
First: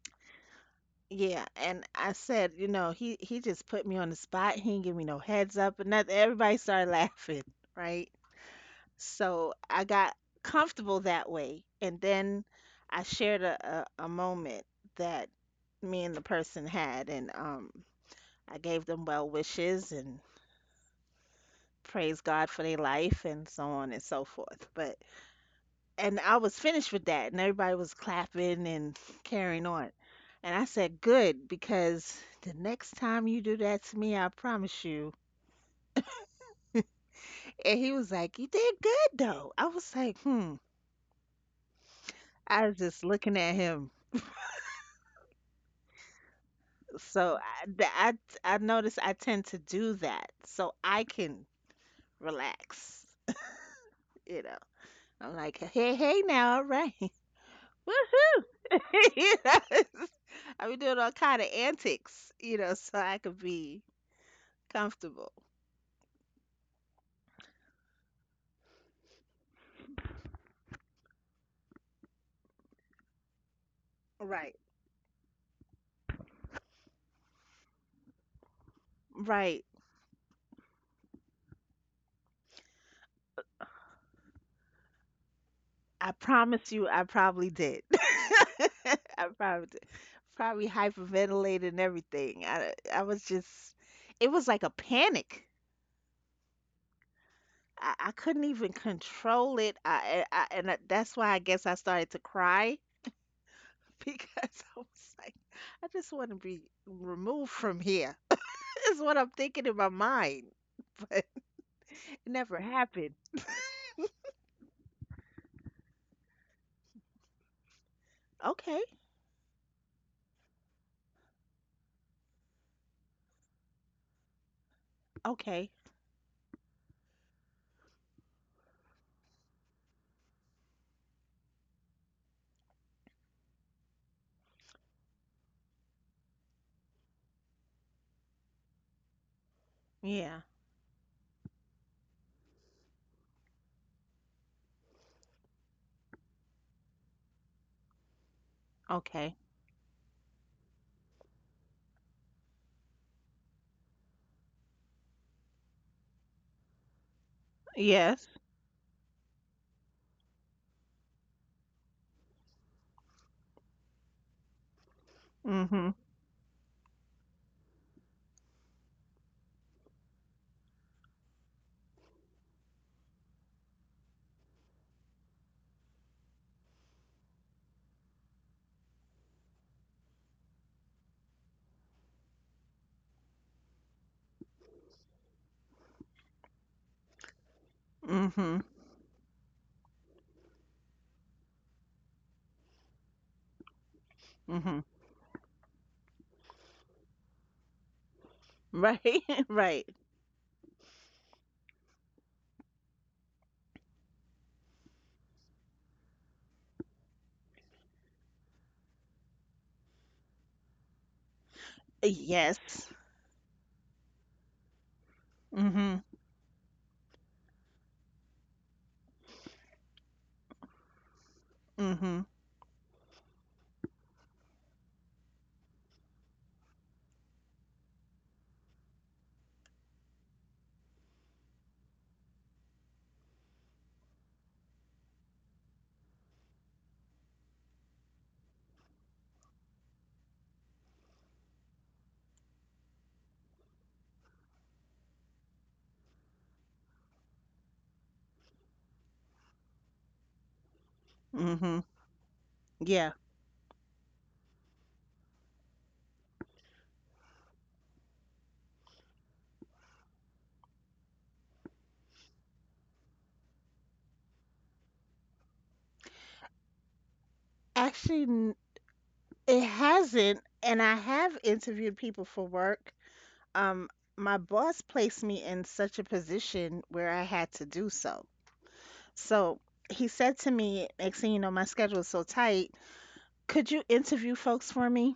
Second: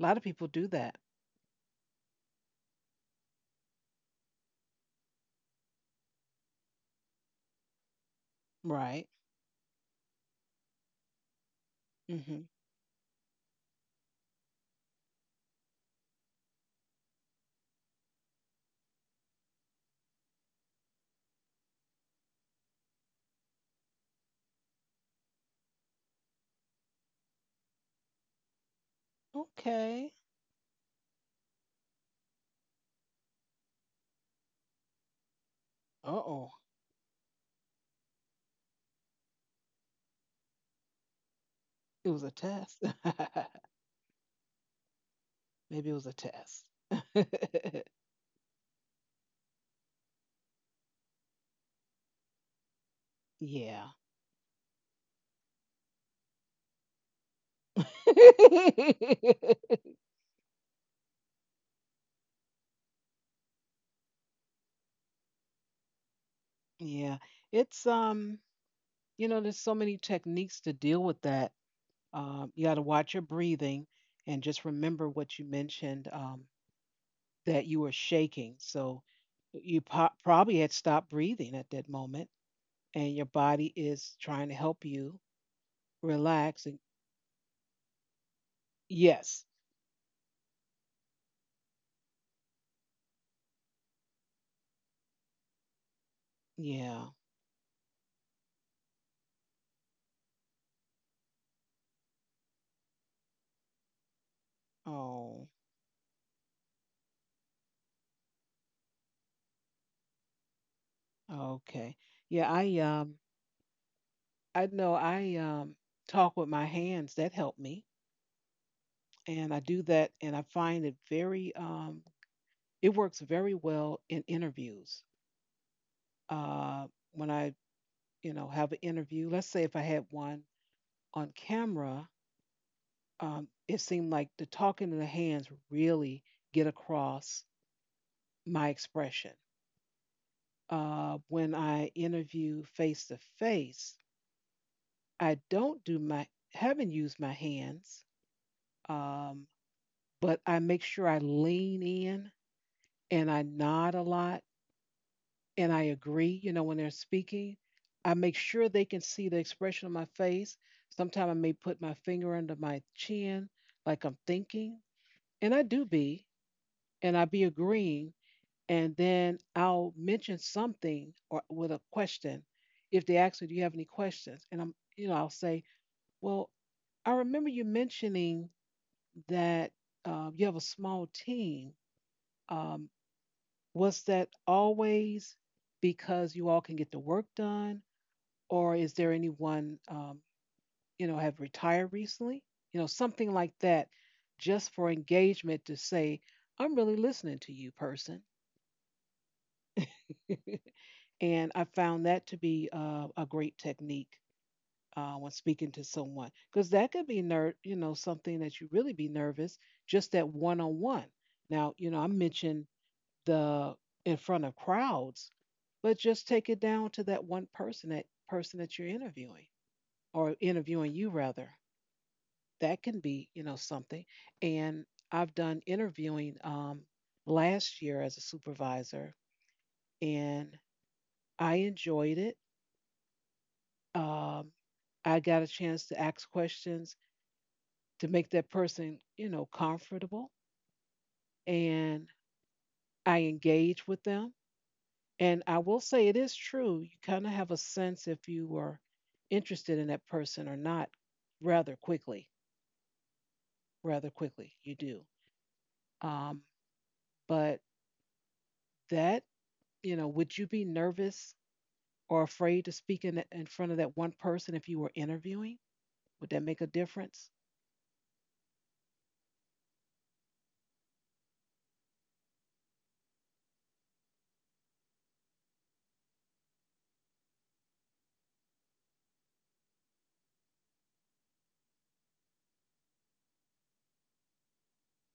A lot of people do that.
Yeah, and I said, he just put me on the spot. He didn't give me no heads up and nothing. Everybody started [LAUGHS] laughing, right?
Right.
So I got comfortable that way, and
Mm-hmm.
then I shared a moment that me and the person had, and I gave them well wishes and praise God for their life and so on and so forth. But And I was finished with that, and everybody was clapping and carrying on.
Okay.
And I said, good, because the next time you do that to me, I promise you.
Uh oh.
And he was like, you did good, though. I was like, hmm.
It was a
I was
test.
just looking at him.
[LAUGHS] Maybe it was a test.
So I noticed I tend to do that so I can relax.
[LAUGHS] Yeah. [LAUGHS]
You know, I'm like, hey, hey, now, all right. [LAUGHS] Woohoo! [LAUGHS] You know, [LAUGHS] I be doing all kind of antics, so I could be comfortable.
Yeah. It's you know there's so many techniques to deal with that you got to watch your breathing and
Right,
just remember what you mentioned, that you were shaking, so
right.
you probably had stopped breathing at that moment and your body is trying to help you
I
relax,
promise
and
you, I probably did. [LAUGHS] I
yes.
probably did. Probably hyperventilated and everything. It was like a panic.
Yeah.
I couldn't even control it. That's why I guess I started to cry [LAUGHS] because I was like,
Oh,
I just want to be removed from here. [LAUGHS] Is what I'm thinking in my mind, [LAUGHS] but
okay.
it
Yeah.
never
i
happened.
um i know, I talk with my hands, that helped me,
Okay,
and I do that and I find it very it works very well in interviews.
okay,
uh, when I, you know, have an interview. Let's say if I had one on camera, it seemed like the talking and the hands really get across my expression.
yeah,
When I interview face to face, I don't do my haven't used my hands,
okay,
um, but I make sure I lean in and I nod a lot and I agree, you know, when they're speaking. I
yes,
make sure they can see the expression on my face. Sometimes I may put my finger under my chin like I'm thinking, and I do
mm-hmm,
be, and I be agreeing, and then I'll mention something or with a question. If they ask me, "Do you have any questions?" and I'm, you know, I'll say, "Well, I remember you mentioning that you have a small team. Um, was that always because you all can get the work done,
mm-hmm,
or is there anyone, you know, have retired recently, you know, something like that,
mm-hmm.
just for engagement, to say I'm really listening to you, person.
Right, [LAUGHS] right.
[LAUGHS] And I found that to be a great technique, when speaking to someone, because that could be you know, something that you really be nervous, just that one-on-one. Now, you know, I mentioned
Yes.
the in front of crowds, but
Mhm.
just take it down to that one person, that person that you're interviewing, or interviewing you rather,
Mhm.
that can be, you know, something. And I've done interviewing last year as a supervisor, and I enjoyed it. um, I got a chance to ask questions to make that person, you know, comfortable, and I engage with them, and I will say it is true you kind of have a sense if you were interested in that person or not, rather
Mhm.
quickly
Yeah.
rather quickly you do. um, but that, you know, would you be nervous or afraid to speak in front of that one person if you were interviewing? Would that make a difference?
Actually, it hasn't, and I have interviewed people for work. Um, my boss placed me in such a position where I had to do so. So he said to me, next thing you know, my schedule is so tight. Could you interview folks for me?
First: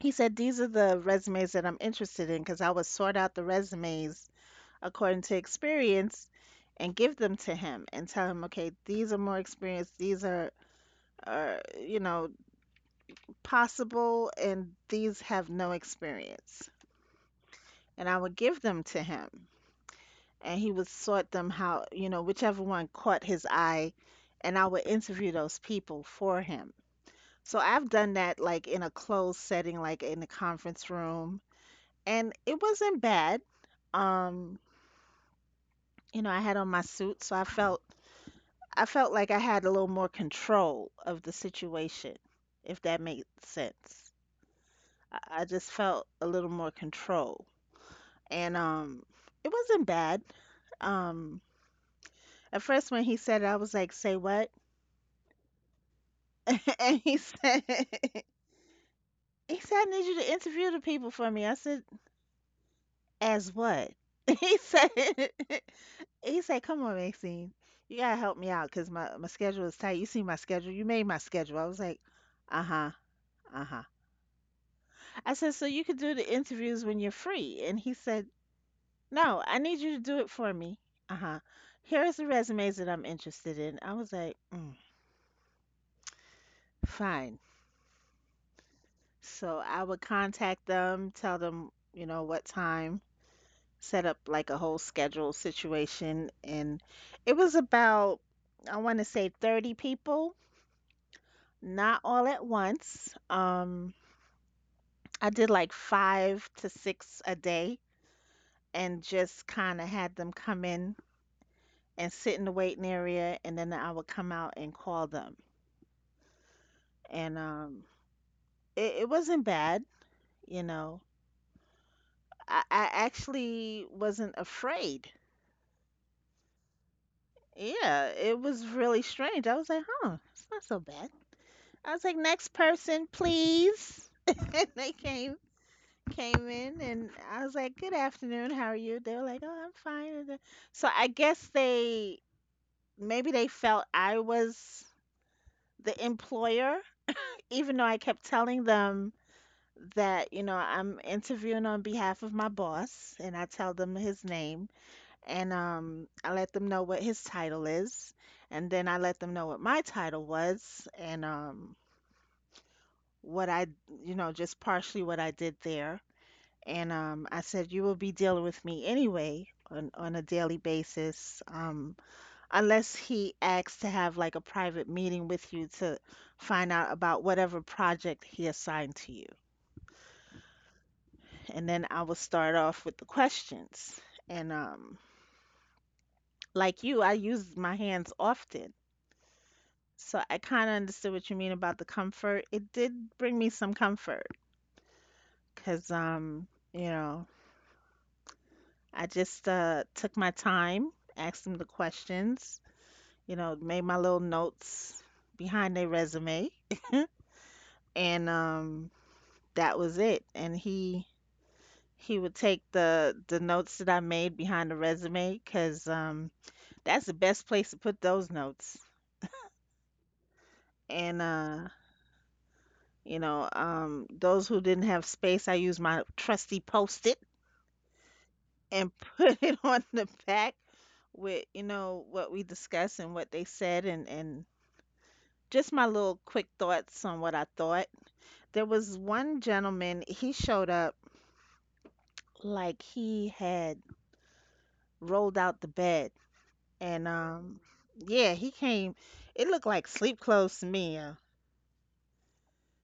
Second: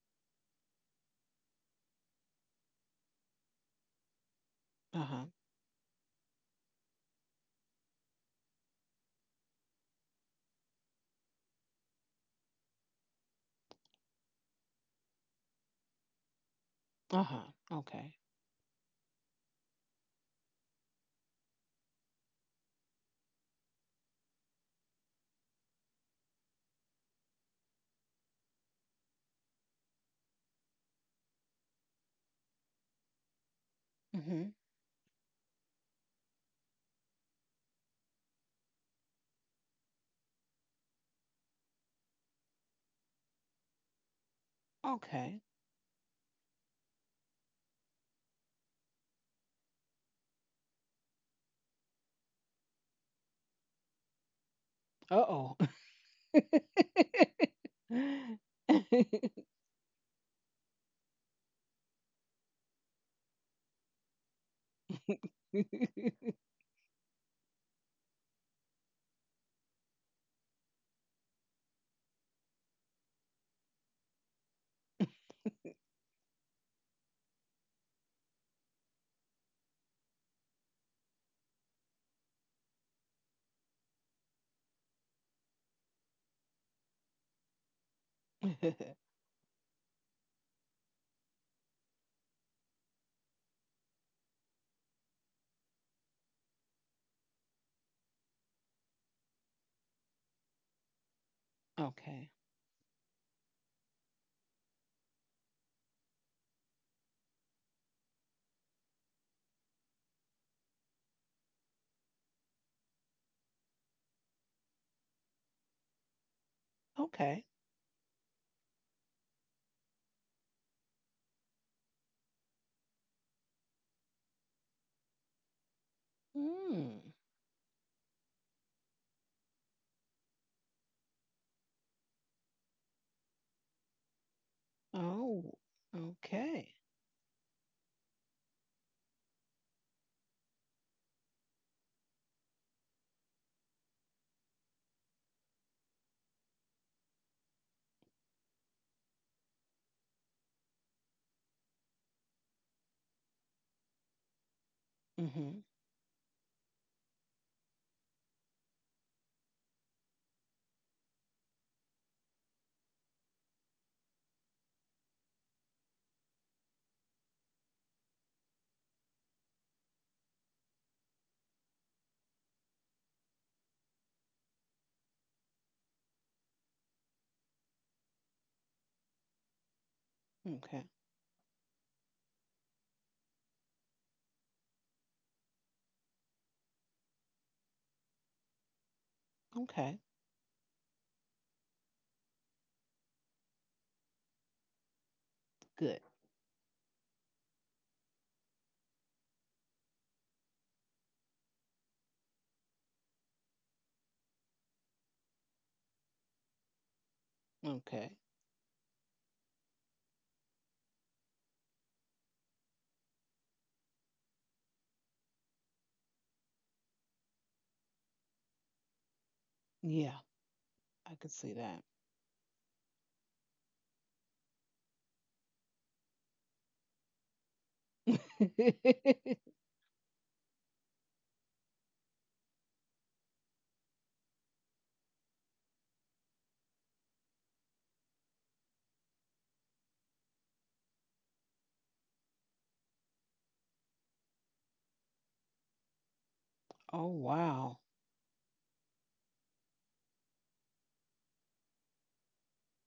He said, these are the resumes that I'm interested in because I would sort out the resumes
Uh
according
huh.
to experience and give them to him and tell him, okay, these are more experienced, these are possible, and these have no experience.
Uh huh.
And I
Okay.
would give them to him. And he would sort them how, you know, whichever one caught his eye, and I would interview those people for him. So I've done that like in a closed setting, like in a conference room, and it wasn't bad.
Hmm.
Um, you know, I had on my suit, so I felt like I had a little more control of the situation, if that makes sense.
Okay.
I just felt a little more control. And it wasn't bad. Um at first when he said it, I was like, say what?
Uh oh.
[LAUGHS] And he said, [LAUGHS] he said, I need you to interview the people for me. I said, as what? [LAUGHS] He said, [LAUGHS]
[LAUGHS]
he said, come on, Maxine. You gotta help me out because my schedule is tight. You see my schedule, you made my schedule. I was like, uh-huh, uh-huh. I said, so you could do the interviews when you're free. And he said, no, I need you to do it for me. Uh huh. Here's the resumes that I'm interested in. I was like, mm, fine.
[LAUGHS]
So I would contact them, tell them, you know, what time, set up like a whole schedule situation. And it was about, I want to say 30 people, not
Okay.
all at once. I did like five to six a day and just kind of had them come in and sit in the waiting area and then I would come out and call them. And
Okay.
um it wasn't bad, you know. I actually wasn't afraid.
Mm.
Yeah, it was really strange. I was like, huh, it's not so bad. I was like, next person, please. [LAUGHS] And they came
Oh,
came
okay.
in and I was like, good afternoon, how are you? They were like, oh, I'm fine. So I guess they, maybe they felt I was the employer, even though I kept telling them that, you know, I'm interviewing on behalf of my boss, and I tell them his name, and
Mm-hmm.
um I let them know what his title is, and then I let them know what my title was, and what I, you know, just partially what I did there, and I said, you will be dealing with me anyway on a daily basis, um, unless he asks to have like a private meeting with you to find out about whatever project he assigned to you,
Okay.
and then I will start off with the questions. And Like you, I use my hands often,
Okay.
so I kind of understood what you mean about the comfort. It did bring me some comfort because
Good.
um, you know, I just took my time, asked them the questions, you know, made my little notes behind their resume,
Okay.
and that was it. And he would take the notes that I made behind the resume because that's the best place to put those notes.
Yeah, I
And
could see that.
You know, those who didn't have space, I used my trusty post-it and [LAUGHS] put
[LAUGHS]
it on the back with, you know, what we discussed and what they said and just my little quick thoughts on what I thought. There was one gentleman, he showed up like he had rolled out the bed,
Oh,
and
wow.
yeah, he came, it looked like sleep clothes to me.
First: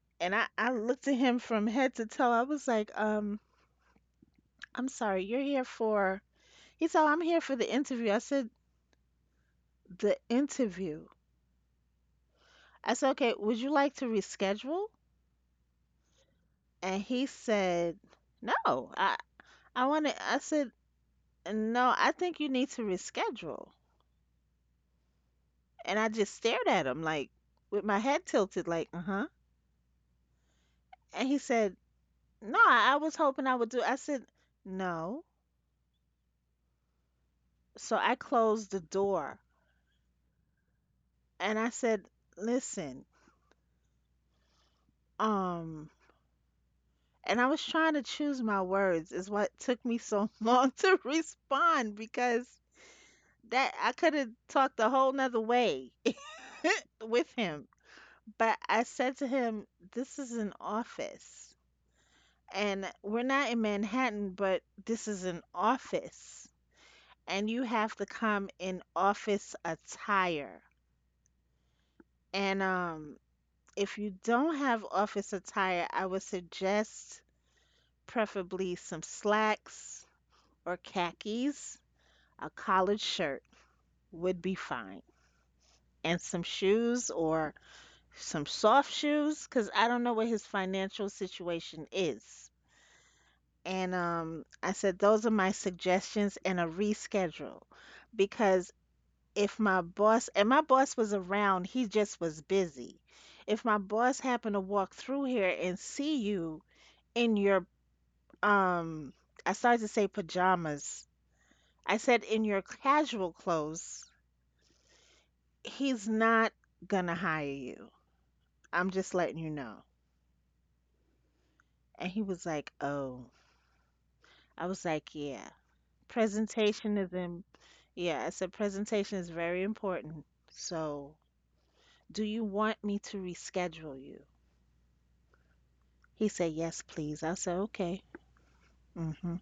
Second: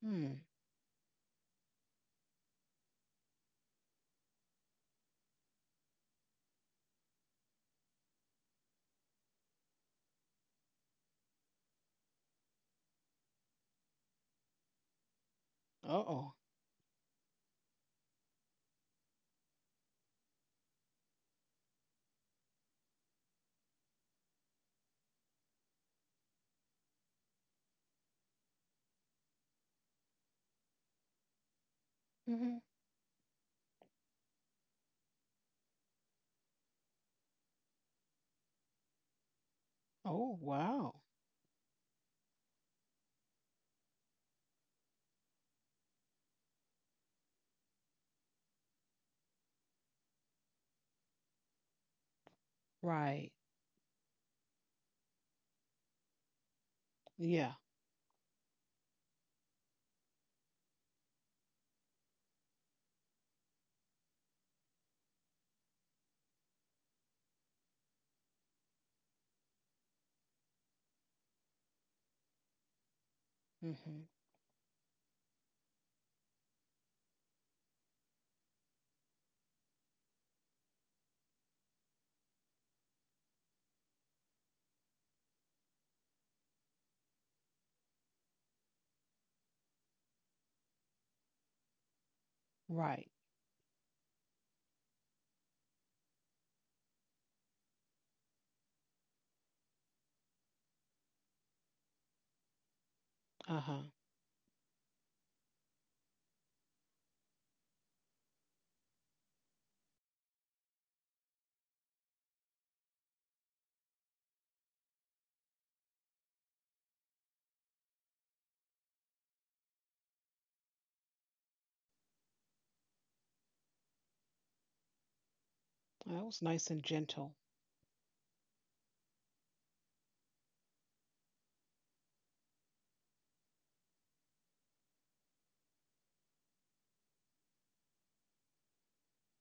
Hmm.
And I looked at him from head to toe. I was like, I'm sorry, you're here for. He said, "Oh, I'm here for the interview." I said, the interview. I said, okay, would you like to reschedule?
Uh-oh.
And he said, no, I, I want to. I said, no, I think you need to reschedule. And I just stared at him, like, with my head tilted, like, uh huh. And he said,
Mm-hmm.
no, I was hoping I would do. I said, no. So I closed the door
Oh, wow.
and I said, listen, um, and I was trying to choose my words, is what took me so [LAUGHS] long to respond, because
Right.
that I could have talked a whole nother way [LAUGHS] with
Yeah.
him. But I said to him, this is an office. And we're not in Manhattan, but this is an office. And you have to come in office attire. And If
Mm-hmm.
you don't have office attire, I would suggest preferably some slacks or khakis, a collared shirt would be fine, and some shoes or some soft shoes, because I don't know what his financial situation is.
Right.
And I said, those are my suggestions and a reschedule, because if my boss, and my boss was around, he just was busy. If my
Uh-huh.
boss happened to walk through here and see you in your, um, I started to say pajamas. I said, in your casual clothes, he's not gonna hire you. I'm just letting you know. And he was like, oh. I was like, yeah.
That was nice and
Presentation is
gentle.
in, yeah, I said presentation is very important. So do you want me to reschedule you? He said, yes, please. I said, okay. Hmm.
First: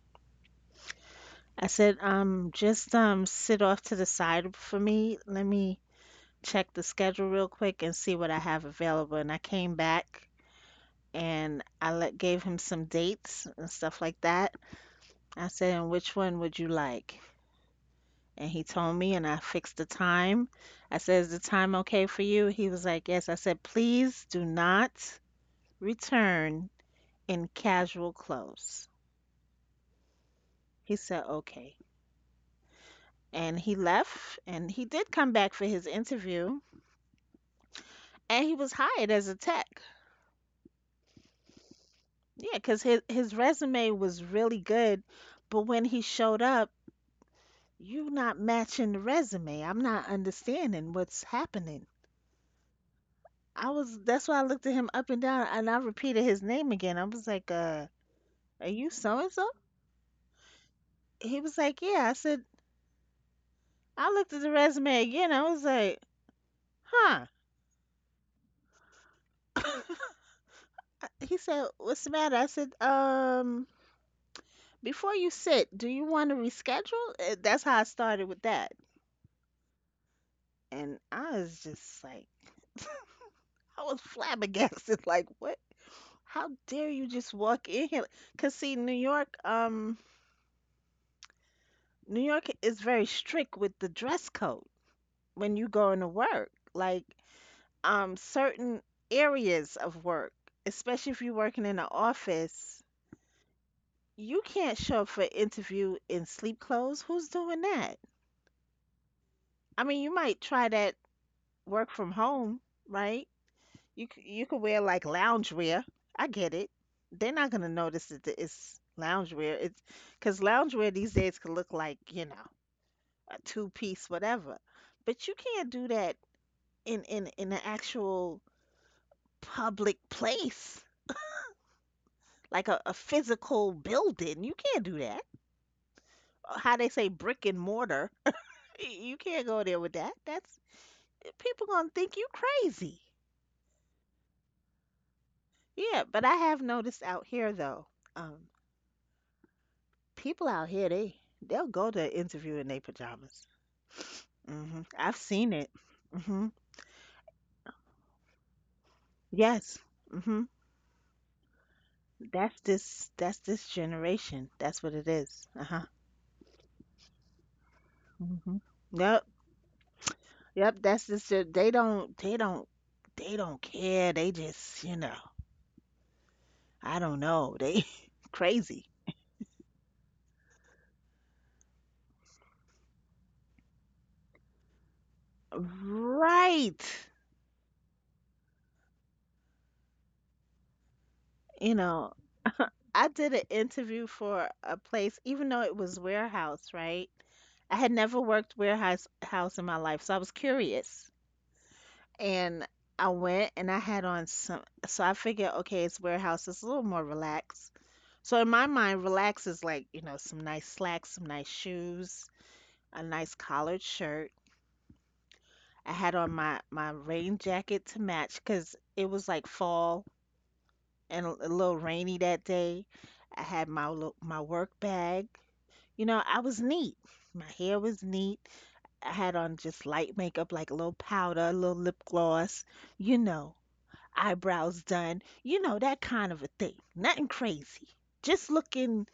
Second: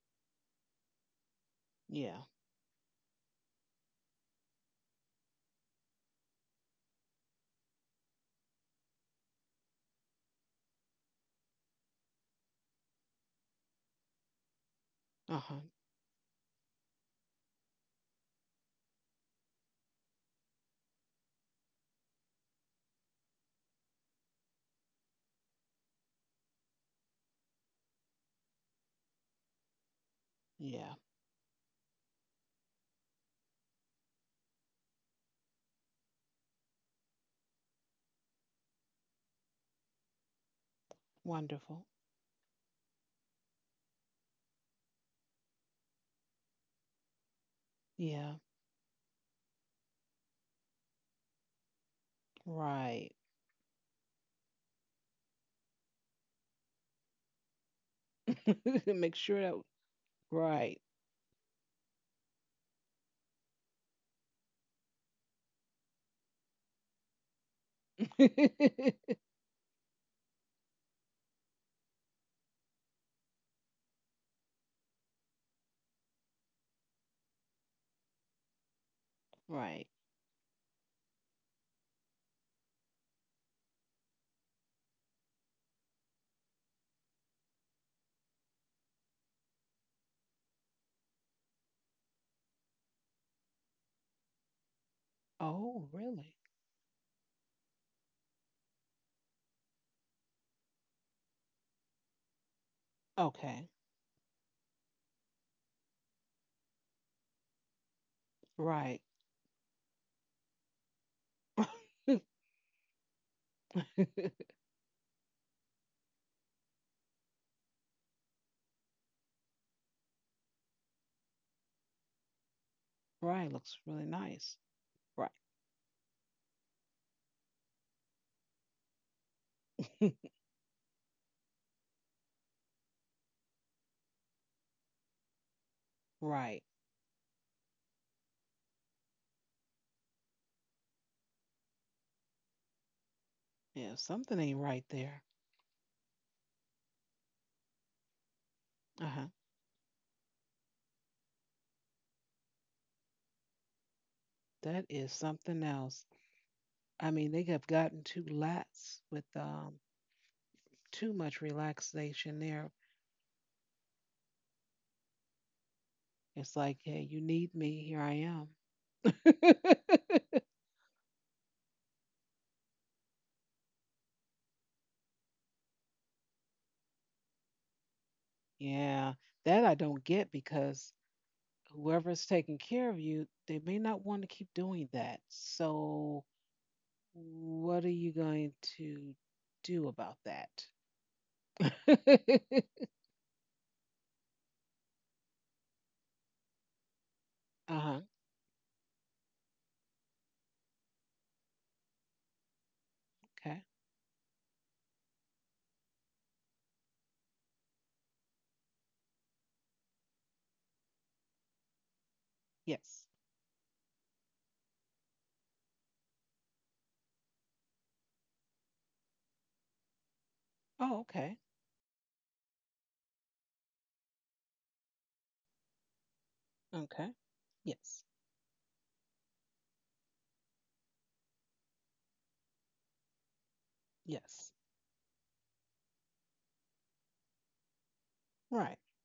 I said,
Yeah.
just sit off to the side for me. Let me check the schedule real quick and see what I have available. And I came back and I let, gave him some dates and stuff like that.
Uh
I
huh.
said, and which one would you like? And he told me, and I fixed the time. I said, is the time okay for you? He was like, yes. I said, please do not return in casual clothes. He
Yeah.
said, okay. And he left, and he did come back for his interview, and he was hired as a tech.
Wonderful.
Yeah, because his resume was really good, but when he showed up, you are
Yeah.
not matching the resume. I'm not understanding what's happening.
Right.
I was, that's why I looked at him up and down and I repeated his name again. I was like, are
[LAUGHS]
you
Make
so and
sure
so?
that right.
He was like, yeah. I said, I looked at the resume again. I was like, huh. [LAUGHS] He said, what's the matter? I said, um, before you sit, do you want to reschedule? That's how I started with that.
[LAUGHS] Right.
And I was just like, [LAUGHS] I was flabbergasted, [LAUGHS] like, what? How dare you just walk in here? Cause see, New York, New York is very strict with the dress code, when you
Oh,
go into
really?
work, like, um, certain areas of work, especially if you're working in an office,
Okay.
you can't show up for interview in sleep clothes. Who's doing that?
Right.
I mean, you might try that work
[LAUGHS]
from home, right? You could wear like loungewear. I get it. They're not gonna notice that it's loungewear. It's because loungewear these days could look like, you know, a
Right.
two
Looks really
piece
nice.
whatever. But
Right.
you can't do that in an actual public
[LAUGHS]
place, like a physical building. You can't do that.
Right.
How they say, brick and mortar. [LAUGHS] You can't go there with that. That's, people gonna think you crazy.
Yeah. Something ain't right there.
Yeah, but I have noticed out here though, um,
Uh huh.
people out here, they'll go to an interview in their pajamas. Hmm.
That is
I've seen
something
it.
else.
Hmm.
I mean, they have gotten too lax with
Yes. Hmm.
too much relaxation
That's
there.
this. That's this generation. That's what it is. Uh huh.
It's like, hey, you need me. Here I am.
Mm-hmm. Yup.
[LAUGHS]
Yep, that's just it. They don't care. They just, you know, I don't know. They [LAUGHS] crazy.
Yeah, that I don't get, because whoever's taking care of you, they may not want to keep doing that. So,
Right.
what are you going to do about that?
You know,
[LAUGHS]
I did an interview for a place, even though it was warehouse, right? I had
Uh-huh.
never worked warehouse house in my life, so I was curious. And I went
Okay.
and I had on some, so I figured, okay, it's warehouse, it's a little more relaxed. So in my mind, relax is like, you know, some nice slacks, some nice shoes, a
Yes.
nice collared shirt. I had on my rain jacket to match because it was like fall
Oh,
and
okay.
a little rainy that day. I had my my work bag. You know, I was neat.
Okay.
My hair was
Yes.
neat. I had on just light makeup, like a little powder, a little lip gloss. You know,
Yes.
eyebrows done. You know, that kind of a thing. Nothing crazy. Just
Right.
looking,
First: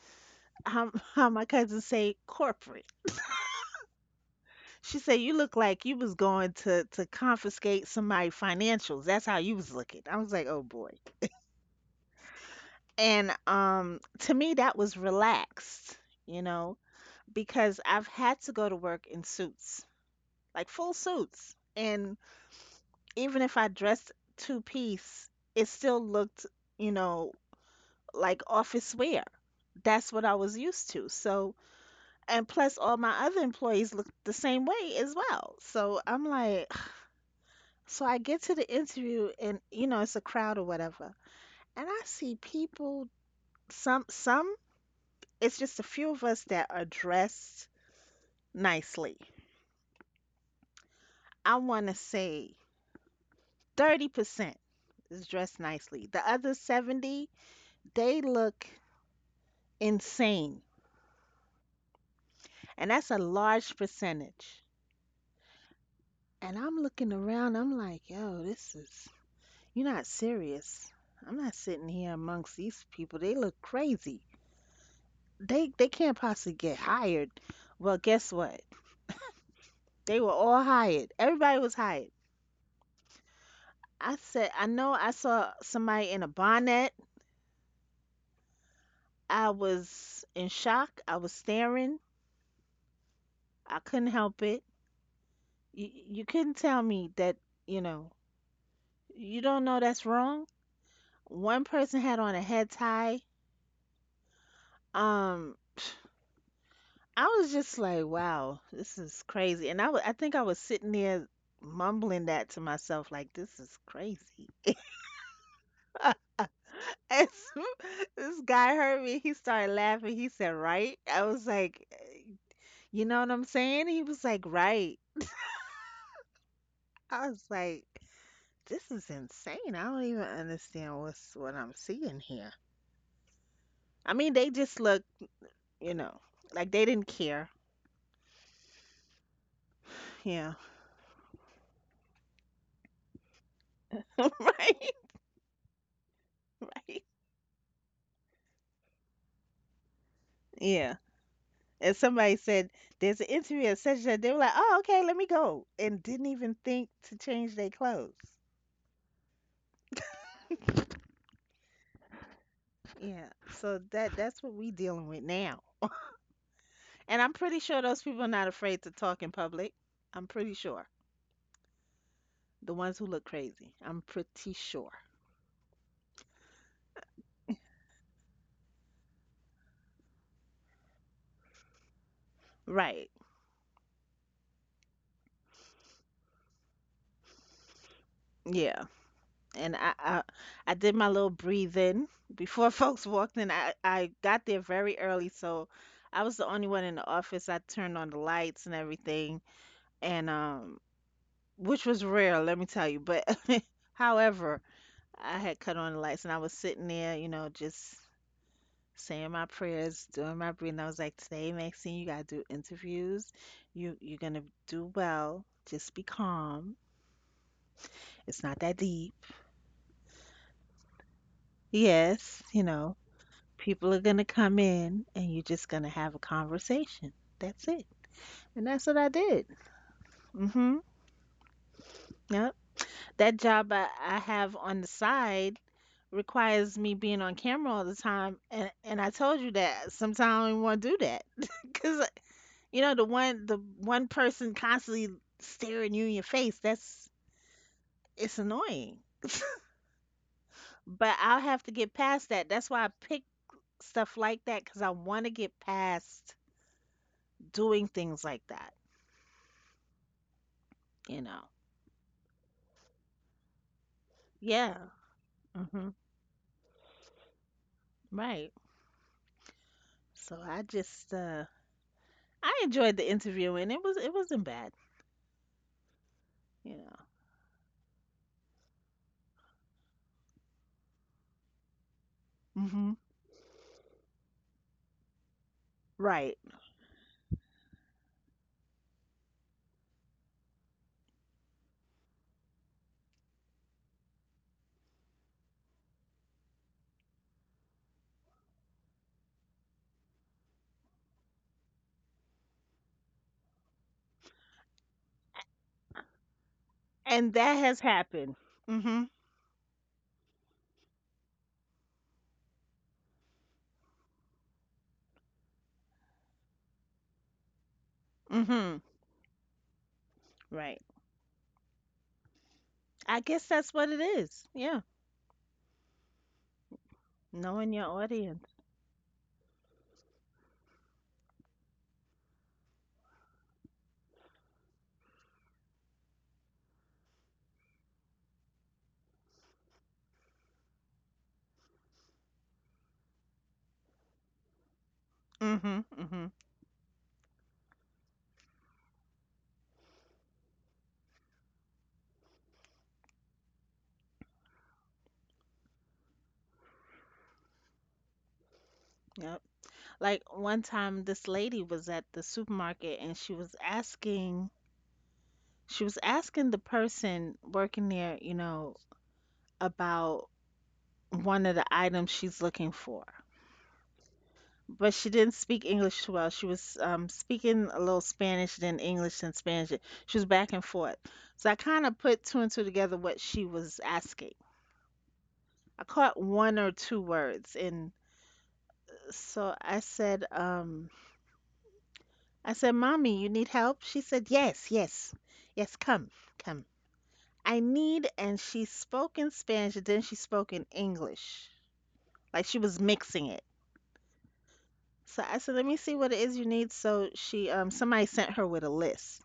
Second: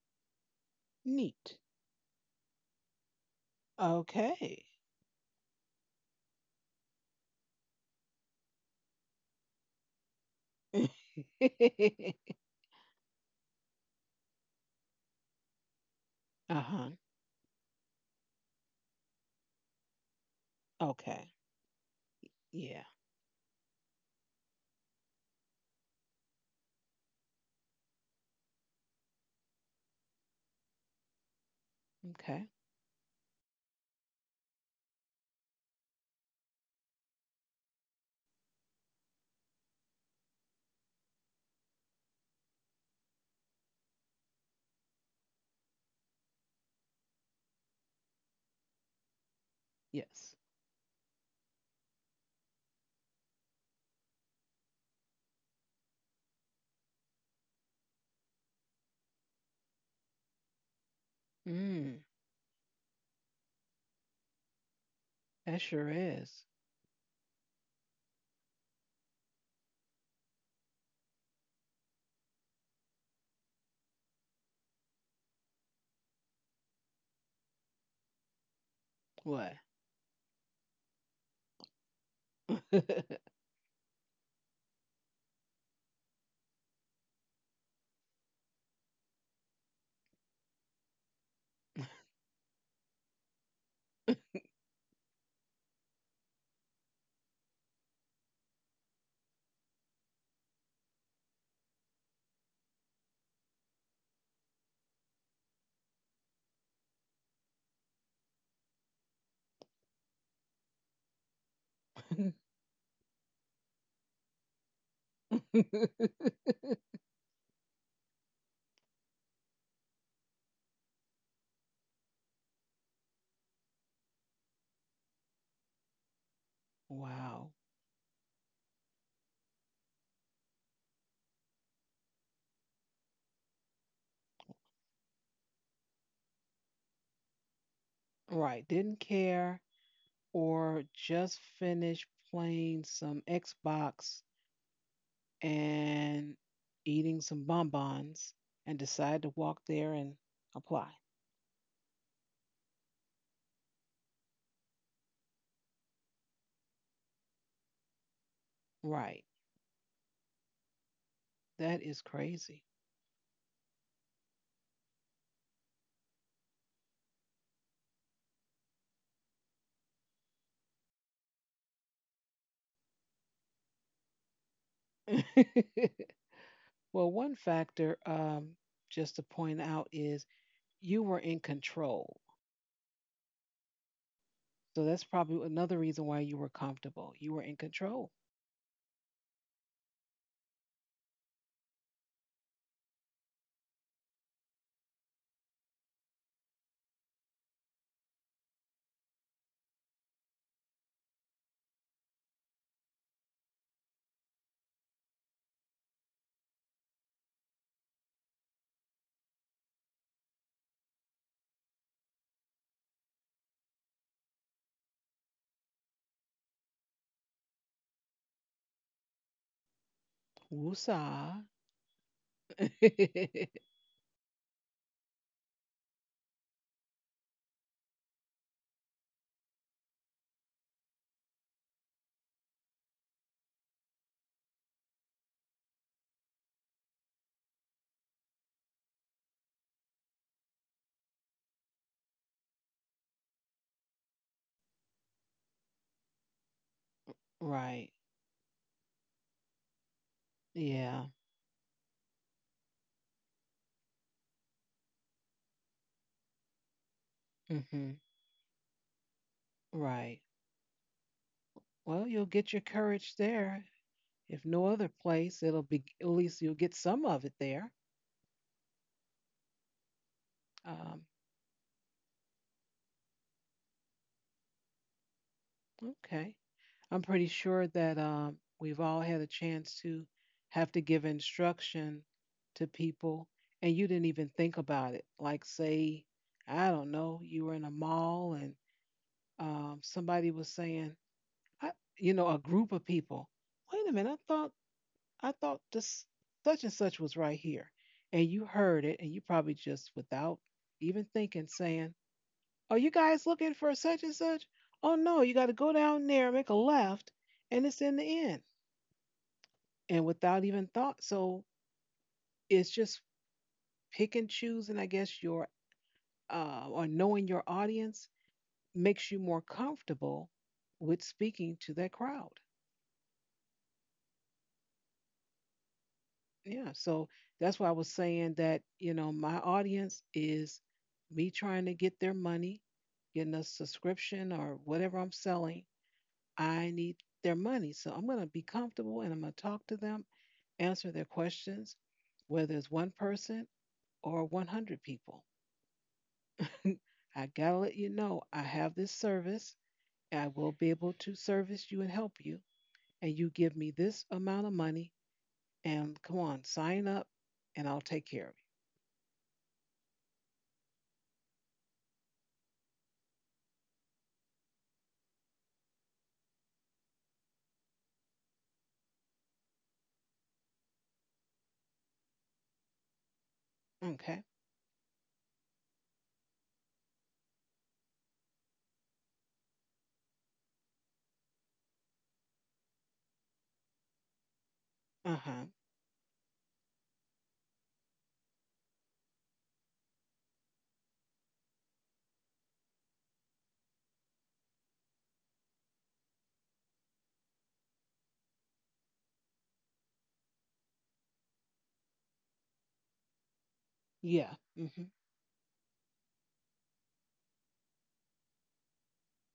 [LAUGHS] how my
Neat.
cousins say, corporate.
Okay.
She said, "You look like you was going to confiscate somebody' financials. That's how you was looking." I was like, "Oh boy."
[LAUGHS]
And to me that was relaxed, you know,
Uh-huh.
because I've had to go to work in suits, like full
Okay.
suits. And
Yeah.
even if I dressed two-piece, it still looked, you know, like office wear. That's what I was used to. So, and
Okay.
plus all my other employees looked the same way as well. So I'm like, so I get to the interview and you know it's a crowd or whatever. And I see people, some it's just a few of us that are dressed nicely.
Yes.
I want to say 30% is dressed nicely. The other 70, they look insane.
Mm,
And that's a large percentage.
that sure is.
And I'm looking around, I'm like, "Yo, this is you're not serious. I'm not sitting here amongst these people. They look crazy." They can't possibly get hired. Well, guess what?
What?
They were all hired. Everybody was hired. I said, I know I saw somebody in a bonnet. I was in shock. I was staring. I couldn't help it. You couldn't tell me that, you know, you don't know that's wrong. One person had on a head tie. Um, [SIGHS] I was just like, wow, this is crazy. And I think I was sitting there mumbling
[LAUGHS]
that to myself, like, this is crazy.
[LAUGHS]
And so [LAUGHS] this guy heard me. He started laughing. He said, "Right?" I was like, "Eh, you know what I'm saying?" He was like, "Right." I was
Wow.
like, "This is insane. I don't even understand what I'm seeing here." I mean, they just look, you know, like they didn't care.
Right. Didn't care,
Yeah.
or just finished playing some Xbox
[LAUGHS] Right.
and
Right.
eating some bonbons and decided to walk there and apply.
Yeah. And somebody said, "There's an interview at such and such." They were like, "Oh, okay, let me go," and didn't even think to change their clothes.
Right. That is crazy.
Yeah. So that's what we dealing with now. And I'm pretty sure those people are not afraid to talk in public. I'm pretty sure. The ones who look crazy. I'm pretty sure.
[LAUGHS] Well, one factor, just to point out, is you were in control.
Right.
So that's probably another reason why you were comfortable. You were in control.
Yeah. And I did my little breathing before [LAUGHS] folks walked in. I got there very early, so I was the only one in the office. I turned on the lights and everything, and which was rare, let me tell you. But [LAUGHS] however, I had cut on the lights and I was sitting there, just saying my prayers, doing my breathing. I was like, today, Maxine, you gotta do interviews. You're gonna do well. Just be calm. It's not that deep.
Woosah.
Yes,
[LAUGHS]
people are gonna come in and you're just gonna have a conversation. That's it. And that's what I did. Mm-hmm. Yep. That job I have on the side requires me being on camera all the time and I told you that sometimes I don't want to do that [LAUGHS] because The one person constantly staring you in your face, that's
Right.
it's annoying.
Yeah.
But I'll have to get past that. That's why I pick stuff like that because I want to get past doing
Hmm.
things like that,
Right.
you know.
Well, you'll get your courage there. If no other
Yeah.
place, it'll be,
Hmm.
at least you'll get some of it there.
Right. So I
Um,
just I enjoyed the interview and it wasn't bad,
okay.
you know.
I'm pretty sure that we've all had a chance to have to give instruction to
Hmm.
people, and you didn't even think about it. Like, say,
Right.
I don't know, you were in a mall and somebody was saying, I, you know, a group of people, wait a minute, I thought this such and such was right here. And you heard it, and you probably just without even thinking saying, are you guys looking for such and such? Oh no, you got to go down there, make a left,
And that
and it's
has
in the end.
happened. Hmm.
And without even thought. So it's just pick and choose, and I guess your, or knowing your audience,
Hmm.
makes you more comfortable
Right.
with speaking to that crowd.
I guess that's what it is. Yeah.
Yeah, so that's why I
Knowing
was
your
saying that,
audience.
you know, my audience is me trying to get their money, getting a subscription or whatever I'm selling. I need their money. So I'm going to be comfortable and I'm going to talk to them, answer their questions, whether it's one person or 100 people.
Hmm. Hmm.
[LAUGHS] I got to let you know I have this service, and I will be able to service you and help you. And you give me this amount of money and come on, sign up and I'll take care of
Yep. Like one time this lady was at the supermarket and she was asking the person working there, about one of the items she's looking for.
you. Okay.
But she didn't speak English too well. She was speaking a little Spanish, then English, then Spanish. She was back and forth. So I kind of put two and two together what she was asking.
Uh huh.
I caught one or two words, and so I said, Mommy, you need help? She said, Yes, yes, yes, come, come. I need, and she spoke in Spanish, and then she spoke in English. Like she was mixing it.
Yeah. Hmm.
So I said, Let me see what it is you need. So somebody sent her with a list.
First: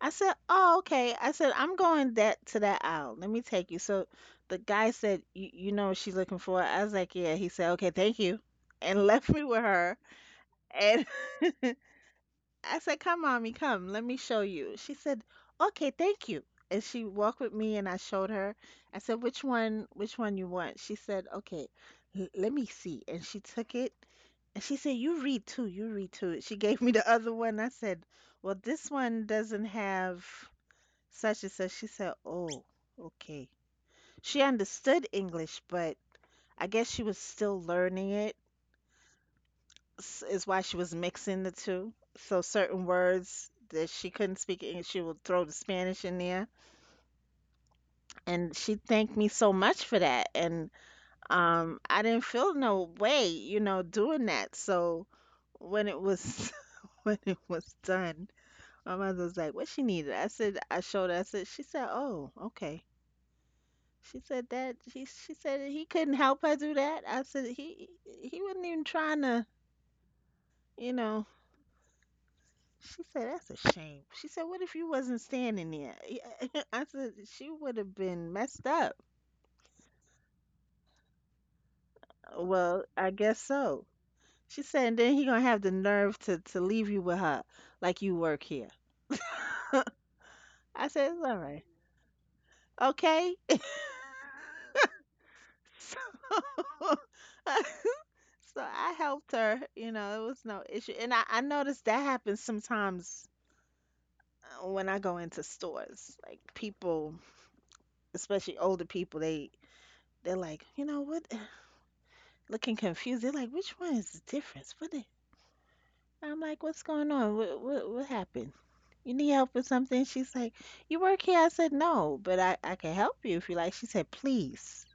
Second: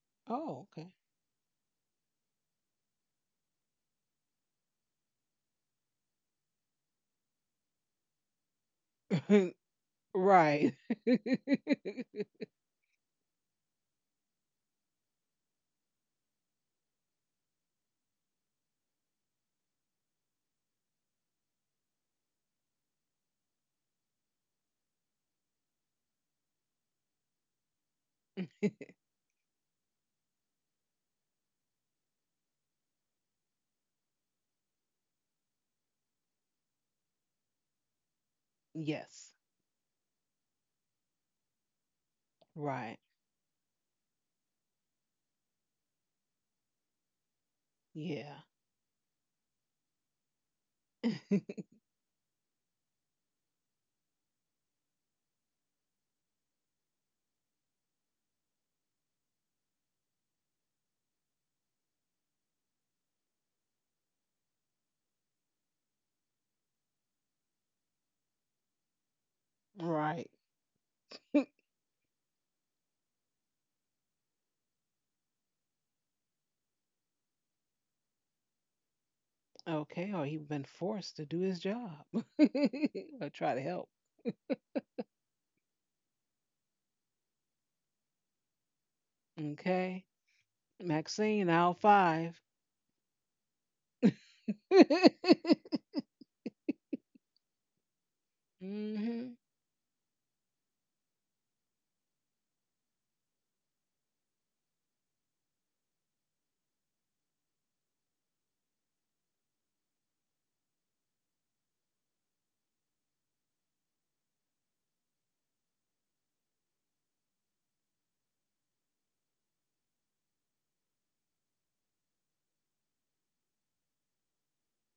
I said,
Oh,
Oh, okay. I said, I'm going that to that aisle. Let me take you. So the guy said, You know what she's looking for? I was like, Yeah. He said, Okay, thank you. And [LAUGHS] left me
okay.
with her.
[LAUGHS] Right.
And
[LAUGHS]
[LAUGHS] I said, Come, mommy, come, let me show you. She said, Okay, thank you. And she walked with me and I showed her. I said, Which one you want? She said, Okay, let me see. And she took it and she said, You read too, you read too. She gave me the [LAUGHS] other one. I said, Well, this one doesn't have such and such. She said, Oh, okay. She understood English, but I guess she was still learning it
Yes.
is why she was mixing the two. So certain
Right.
words that she couldn't speak English, she would throw the Spanish in there.
Yeah.
And she thanked me so much for that. And
[LAUGHS]
I didn't feel no way, doing that. So when it was [LAUGHS] when it was done, my mother was like, "What she needed?" I said, "I showed her." I said, "She said, oh, okay." She said that she said he couldn't help her do that. I said he wasn't even trying to,
Right.
you know, She said, "That's a shame." She said, "What if you wasn't standing there?" [LAUGHS] I said, "She would have been messed up."
Okay. Or he'd been forced to do his job,
Well, I
[LAUGHS] or
guess
try to
so.
help.
She said, "And then he gonna have the nerve to leave you with her, like you work here."
Okay.
I said, "It's all
Maxine,
right,
aisle five.
okay." [LAUGHS]
[LAUGHS]
So, [LAUGHS] so I helped
Hmm.
her. It was no issue, and I noticed that happens sometimes when I go into stores. Like people, especially older people, they're like, you know what? Looking confused. They're like, which one is the difference? What is? I'm like, what's going on? What happened? You need help with something? She's like, you work here? I said, no, but I can help you if you like. She said, please.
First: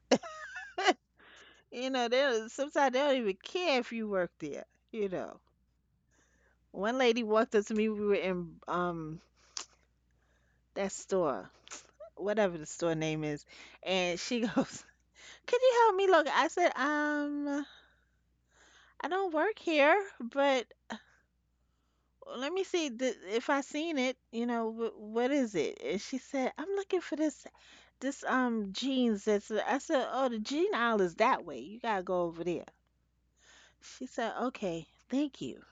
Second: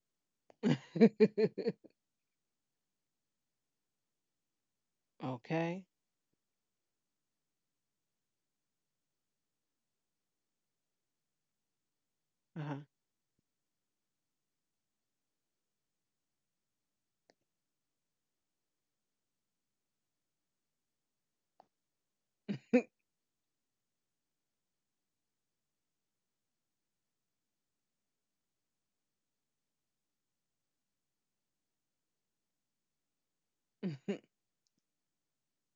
[LAUGHS]
You know, they don't, sometimes they don't even care if you work there. You know,
Okay.
one lady walked up to me. We were in that store, whatever the
Uh
store name is, and she [LAUGHS] goes, "Can you help me look?" I said, I don't work here, but well, let me
huh.
see if I seen it. What is it?" And she said, "I'm looking for this jeans." That's I said, "Oh, the jean aisle is that way. You gotta go over there." She said, "Okay, thank you."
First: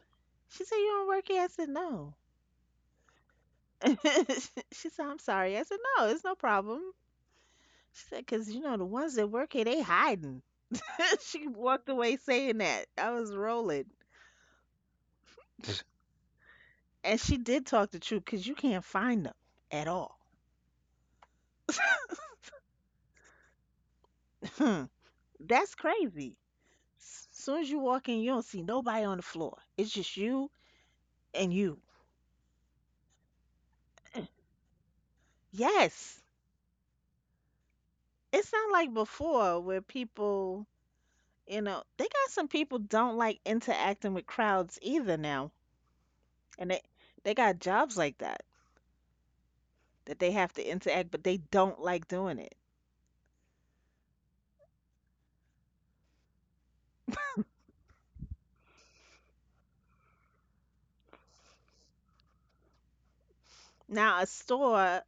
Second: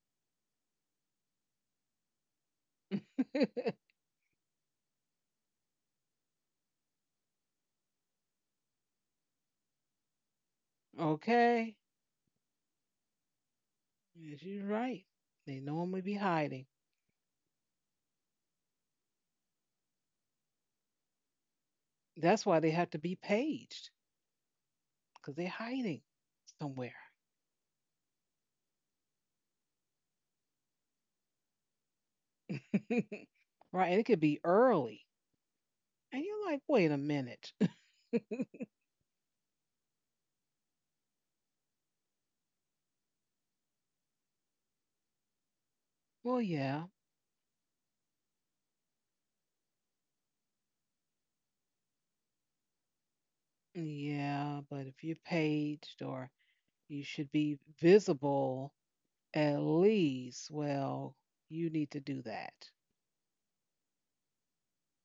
She said, "You don't work here?" I said, "No."
[LAUGHS]
[LAUGHS] She said, "I'm sorry." I said, "No, it's no problem." She said, "Cause you know the ones that work here, they hiding." [LAUGHS] She
Okay.
walked away saying that. I was rolling,
Yeah, she's right. They normally be hiding.
and she did talk the truth, cause you can't find them at all.
That's why they have to be paged,
[LAUGHS]
because they're
That's
hiding
crazy.
somewhere.
Soon as you walk in, you don't see nobody on the floor. It's just you and you.
[LAUGHS] Right? And it could be early,
Yes.
and you're like, wait a minute.
It's not like before where people, they got some people don't like interacting with crowds either now.
[LAUGHS] Well,
And they
yeah,
they got jobs like that that they have to interact, but they don't like doing it.
yeah, but if you're paged, or you should be visible at least, well, you need to do that.
Now, a store,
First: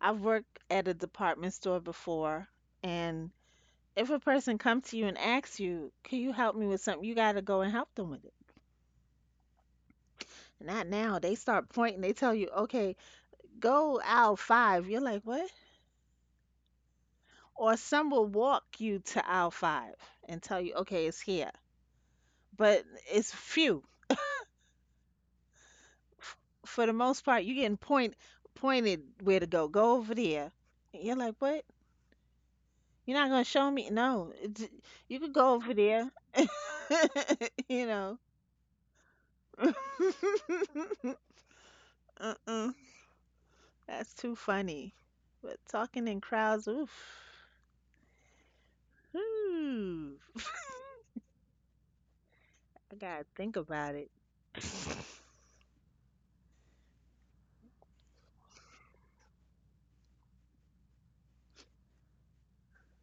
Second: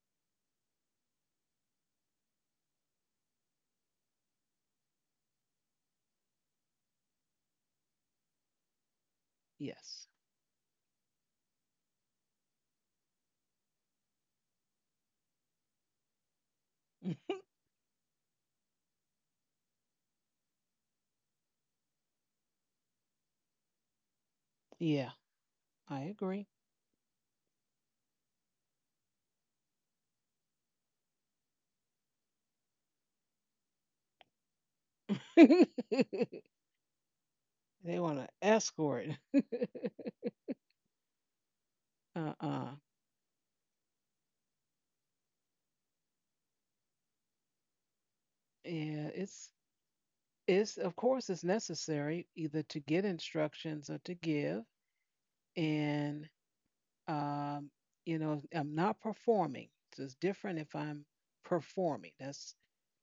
I've worked at a department store before, and if a person come to you and asks you, "Can you help me with something?" You got to go and help them with it.
Yes.
Not now. They start pointing. They tell you, "Okay, go aisle five. You're like, what?
[LAUGHS]
Or some will walk you to aisle five and tell you, okay, it's here. But it's few.
Yeah, I agree.
For the most part, you're getting pointed where to go. Go over there. And you're like, what? You're not gonna show me? No, you could
[LAUGHS]
go over
They
there. [LAUGHS] You
want
know.
to escort. [LAUGHS]
[LAUGHS]
Uh-uh.
Uh-uh. That's too funny. But talking in crowds, oof.
Yeah,
Ooh. [LAUGHS]
it's of course it's necessary either to
I
get
gotta think
instructions
about
or
it.
to give. And um, you know, I'm not performing, so it's different if I'm performing. That's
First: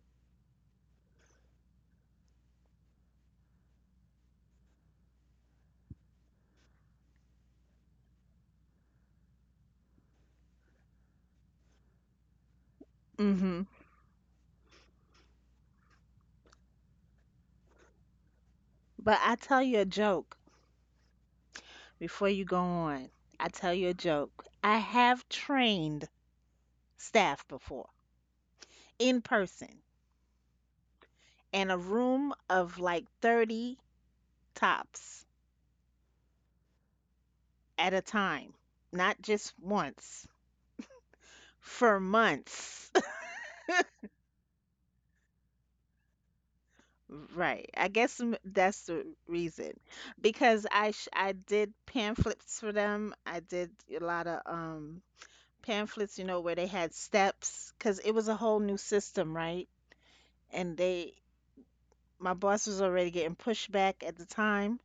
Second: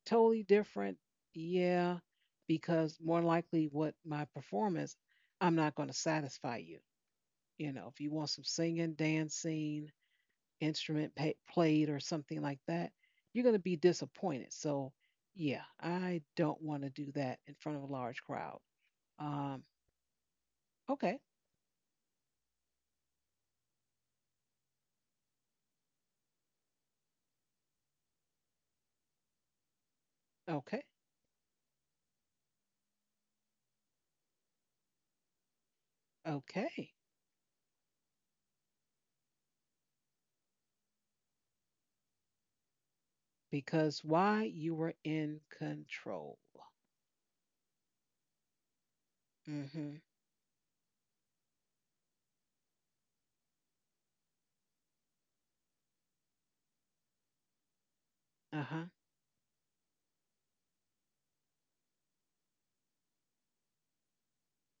totally different. Yeah. Because more likely what my performance, I'm not going to satisfy you. You know, if you want some singing, dancing, instrument pa played or something like that, you're going
Mm-hmm.
to be disappointed. So, yeah, I don't want to do that in front of a large crowd.
But I tell
um
you a joke
okay.
before you go on. I tell you a joke. I have trained staff before in person
Okay.
in a room of like 30 tops
Okay.
at a time, not just once, for months. [LAUGHS]
Because why? You were in control.
Right. I guess that's the reason
Mm-hmm.
because I did pamphlets for them. I did a lot of pamphlets, where they had steps because it was a whole new
Uh-huh.
system, right? And they my boss was already getting pushback at the time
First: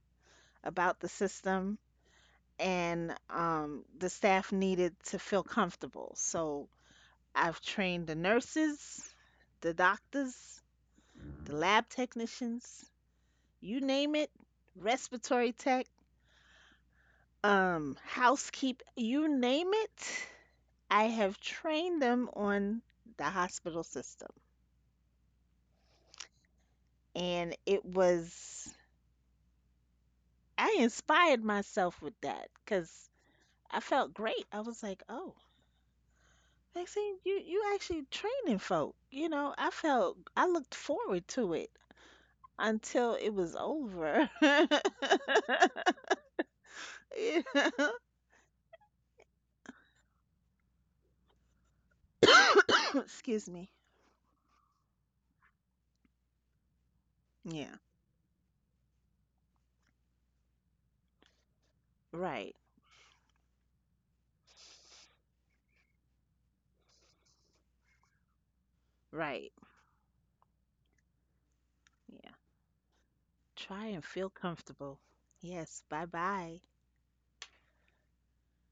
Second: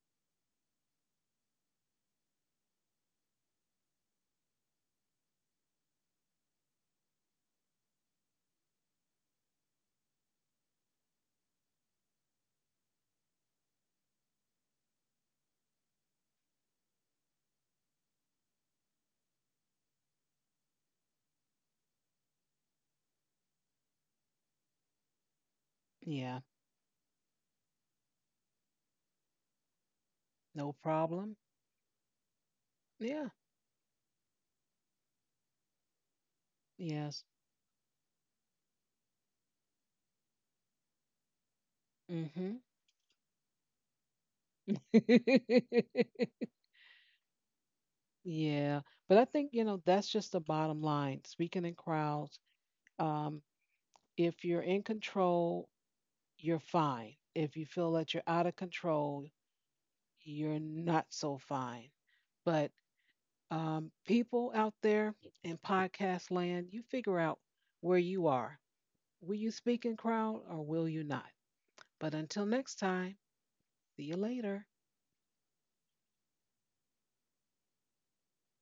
about the system, and the staff needed to feel comfortable. So I've trained the nurses, the doctors, the lab technicians, you name it, respiratory tech, housekeep, you name it. I have trained them on the hospital system.
Yeah.
And
No
I
problem.
inspired myself with that because
Yeah.
I felt great. I was like, oh, like, see,
Yes.
you actually training folk. I looked forward to it
Mm-hmm.
until it was over. [LAUGHS]
[LAUGHS]
You know?
Yeah, but I think, you know, that's just the bottom line. Speaking in crowds,
[COUGHS]
um,
Excuse me.
if you're in control, you're fine. If you
Yeah.
feel that you're out of control, you're not so fine.
Right.
But people out there in podcast land, you figure out where you are. Will you
Right.
speak in crowd or will you not? But
Yeah.
until next time,
Try and
see you
feel
later.
comfortable. Yes. Bye bye.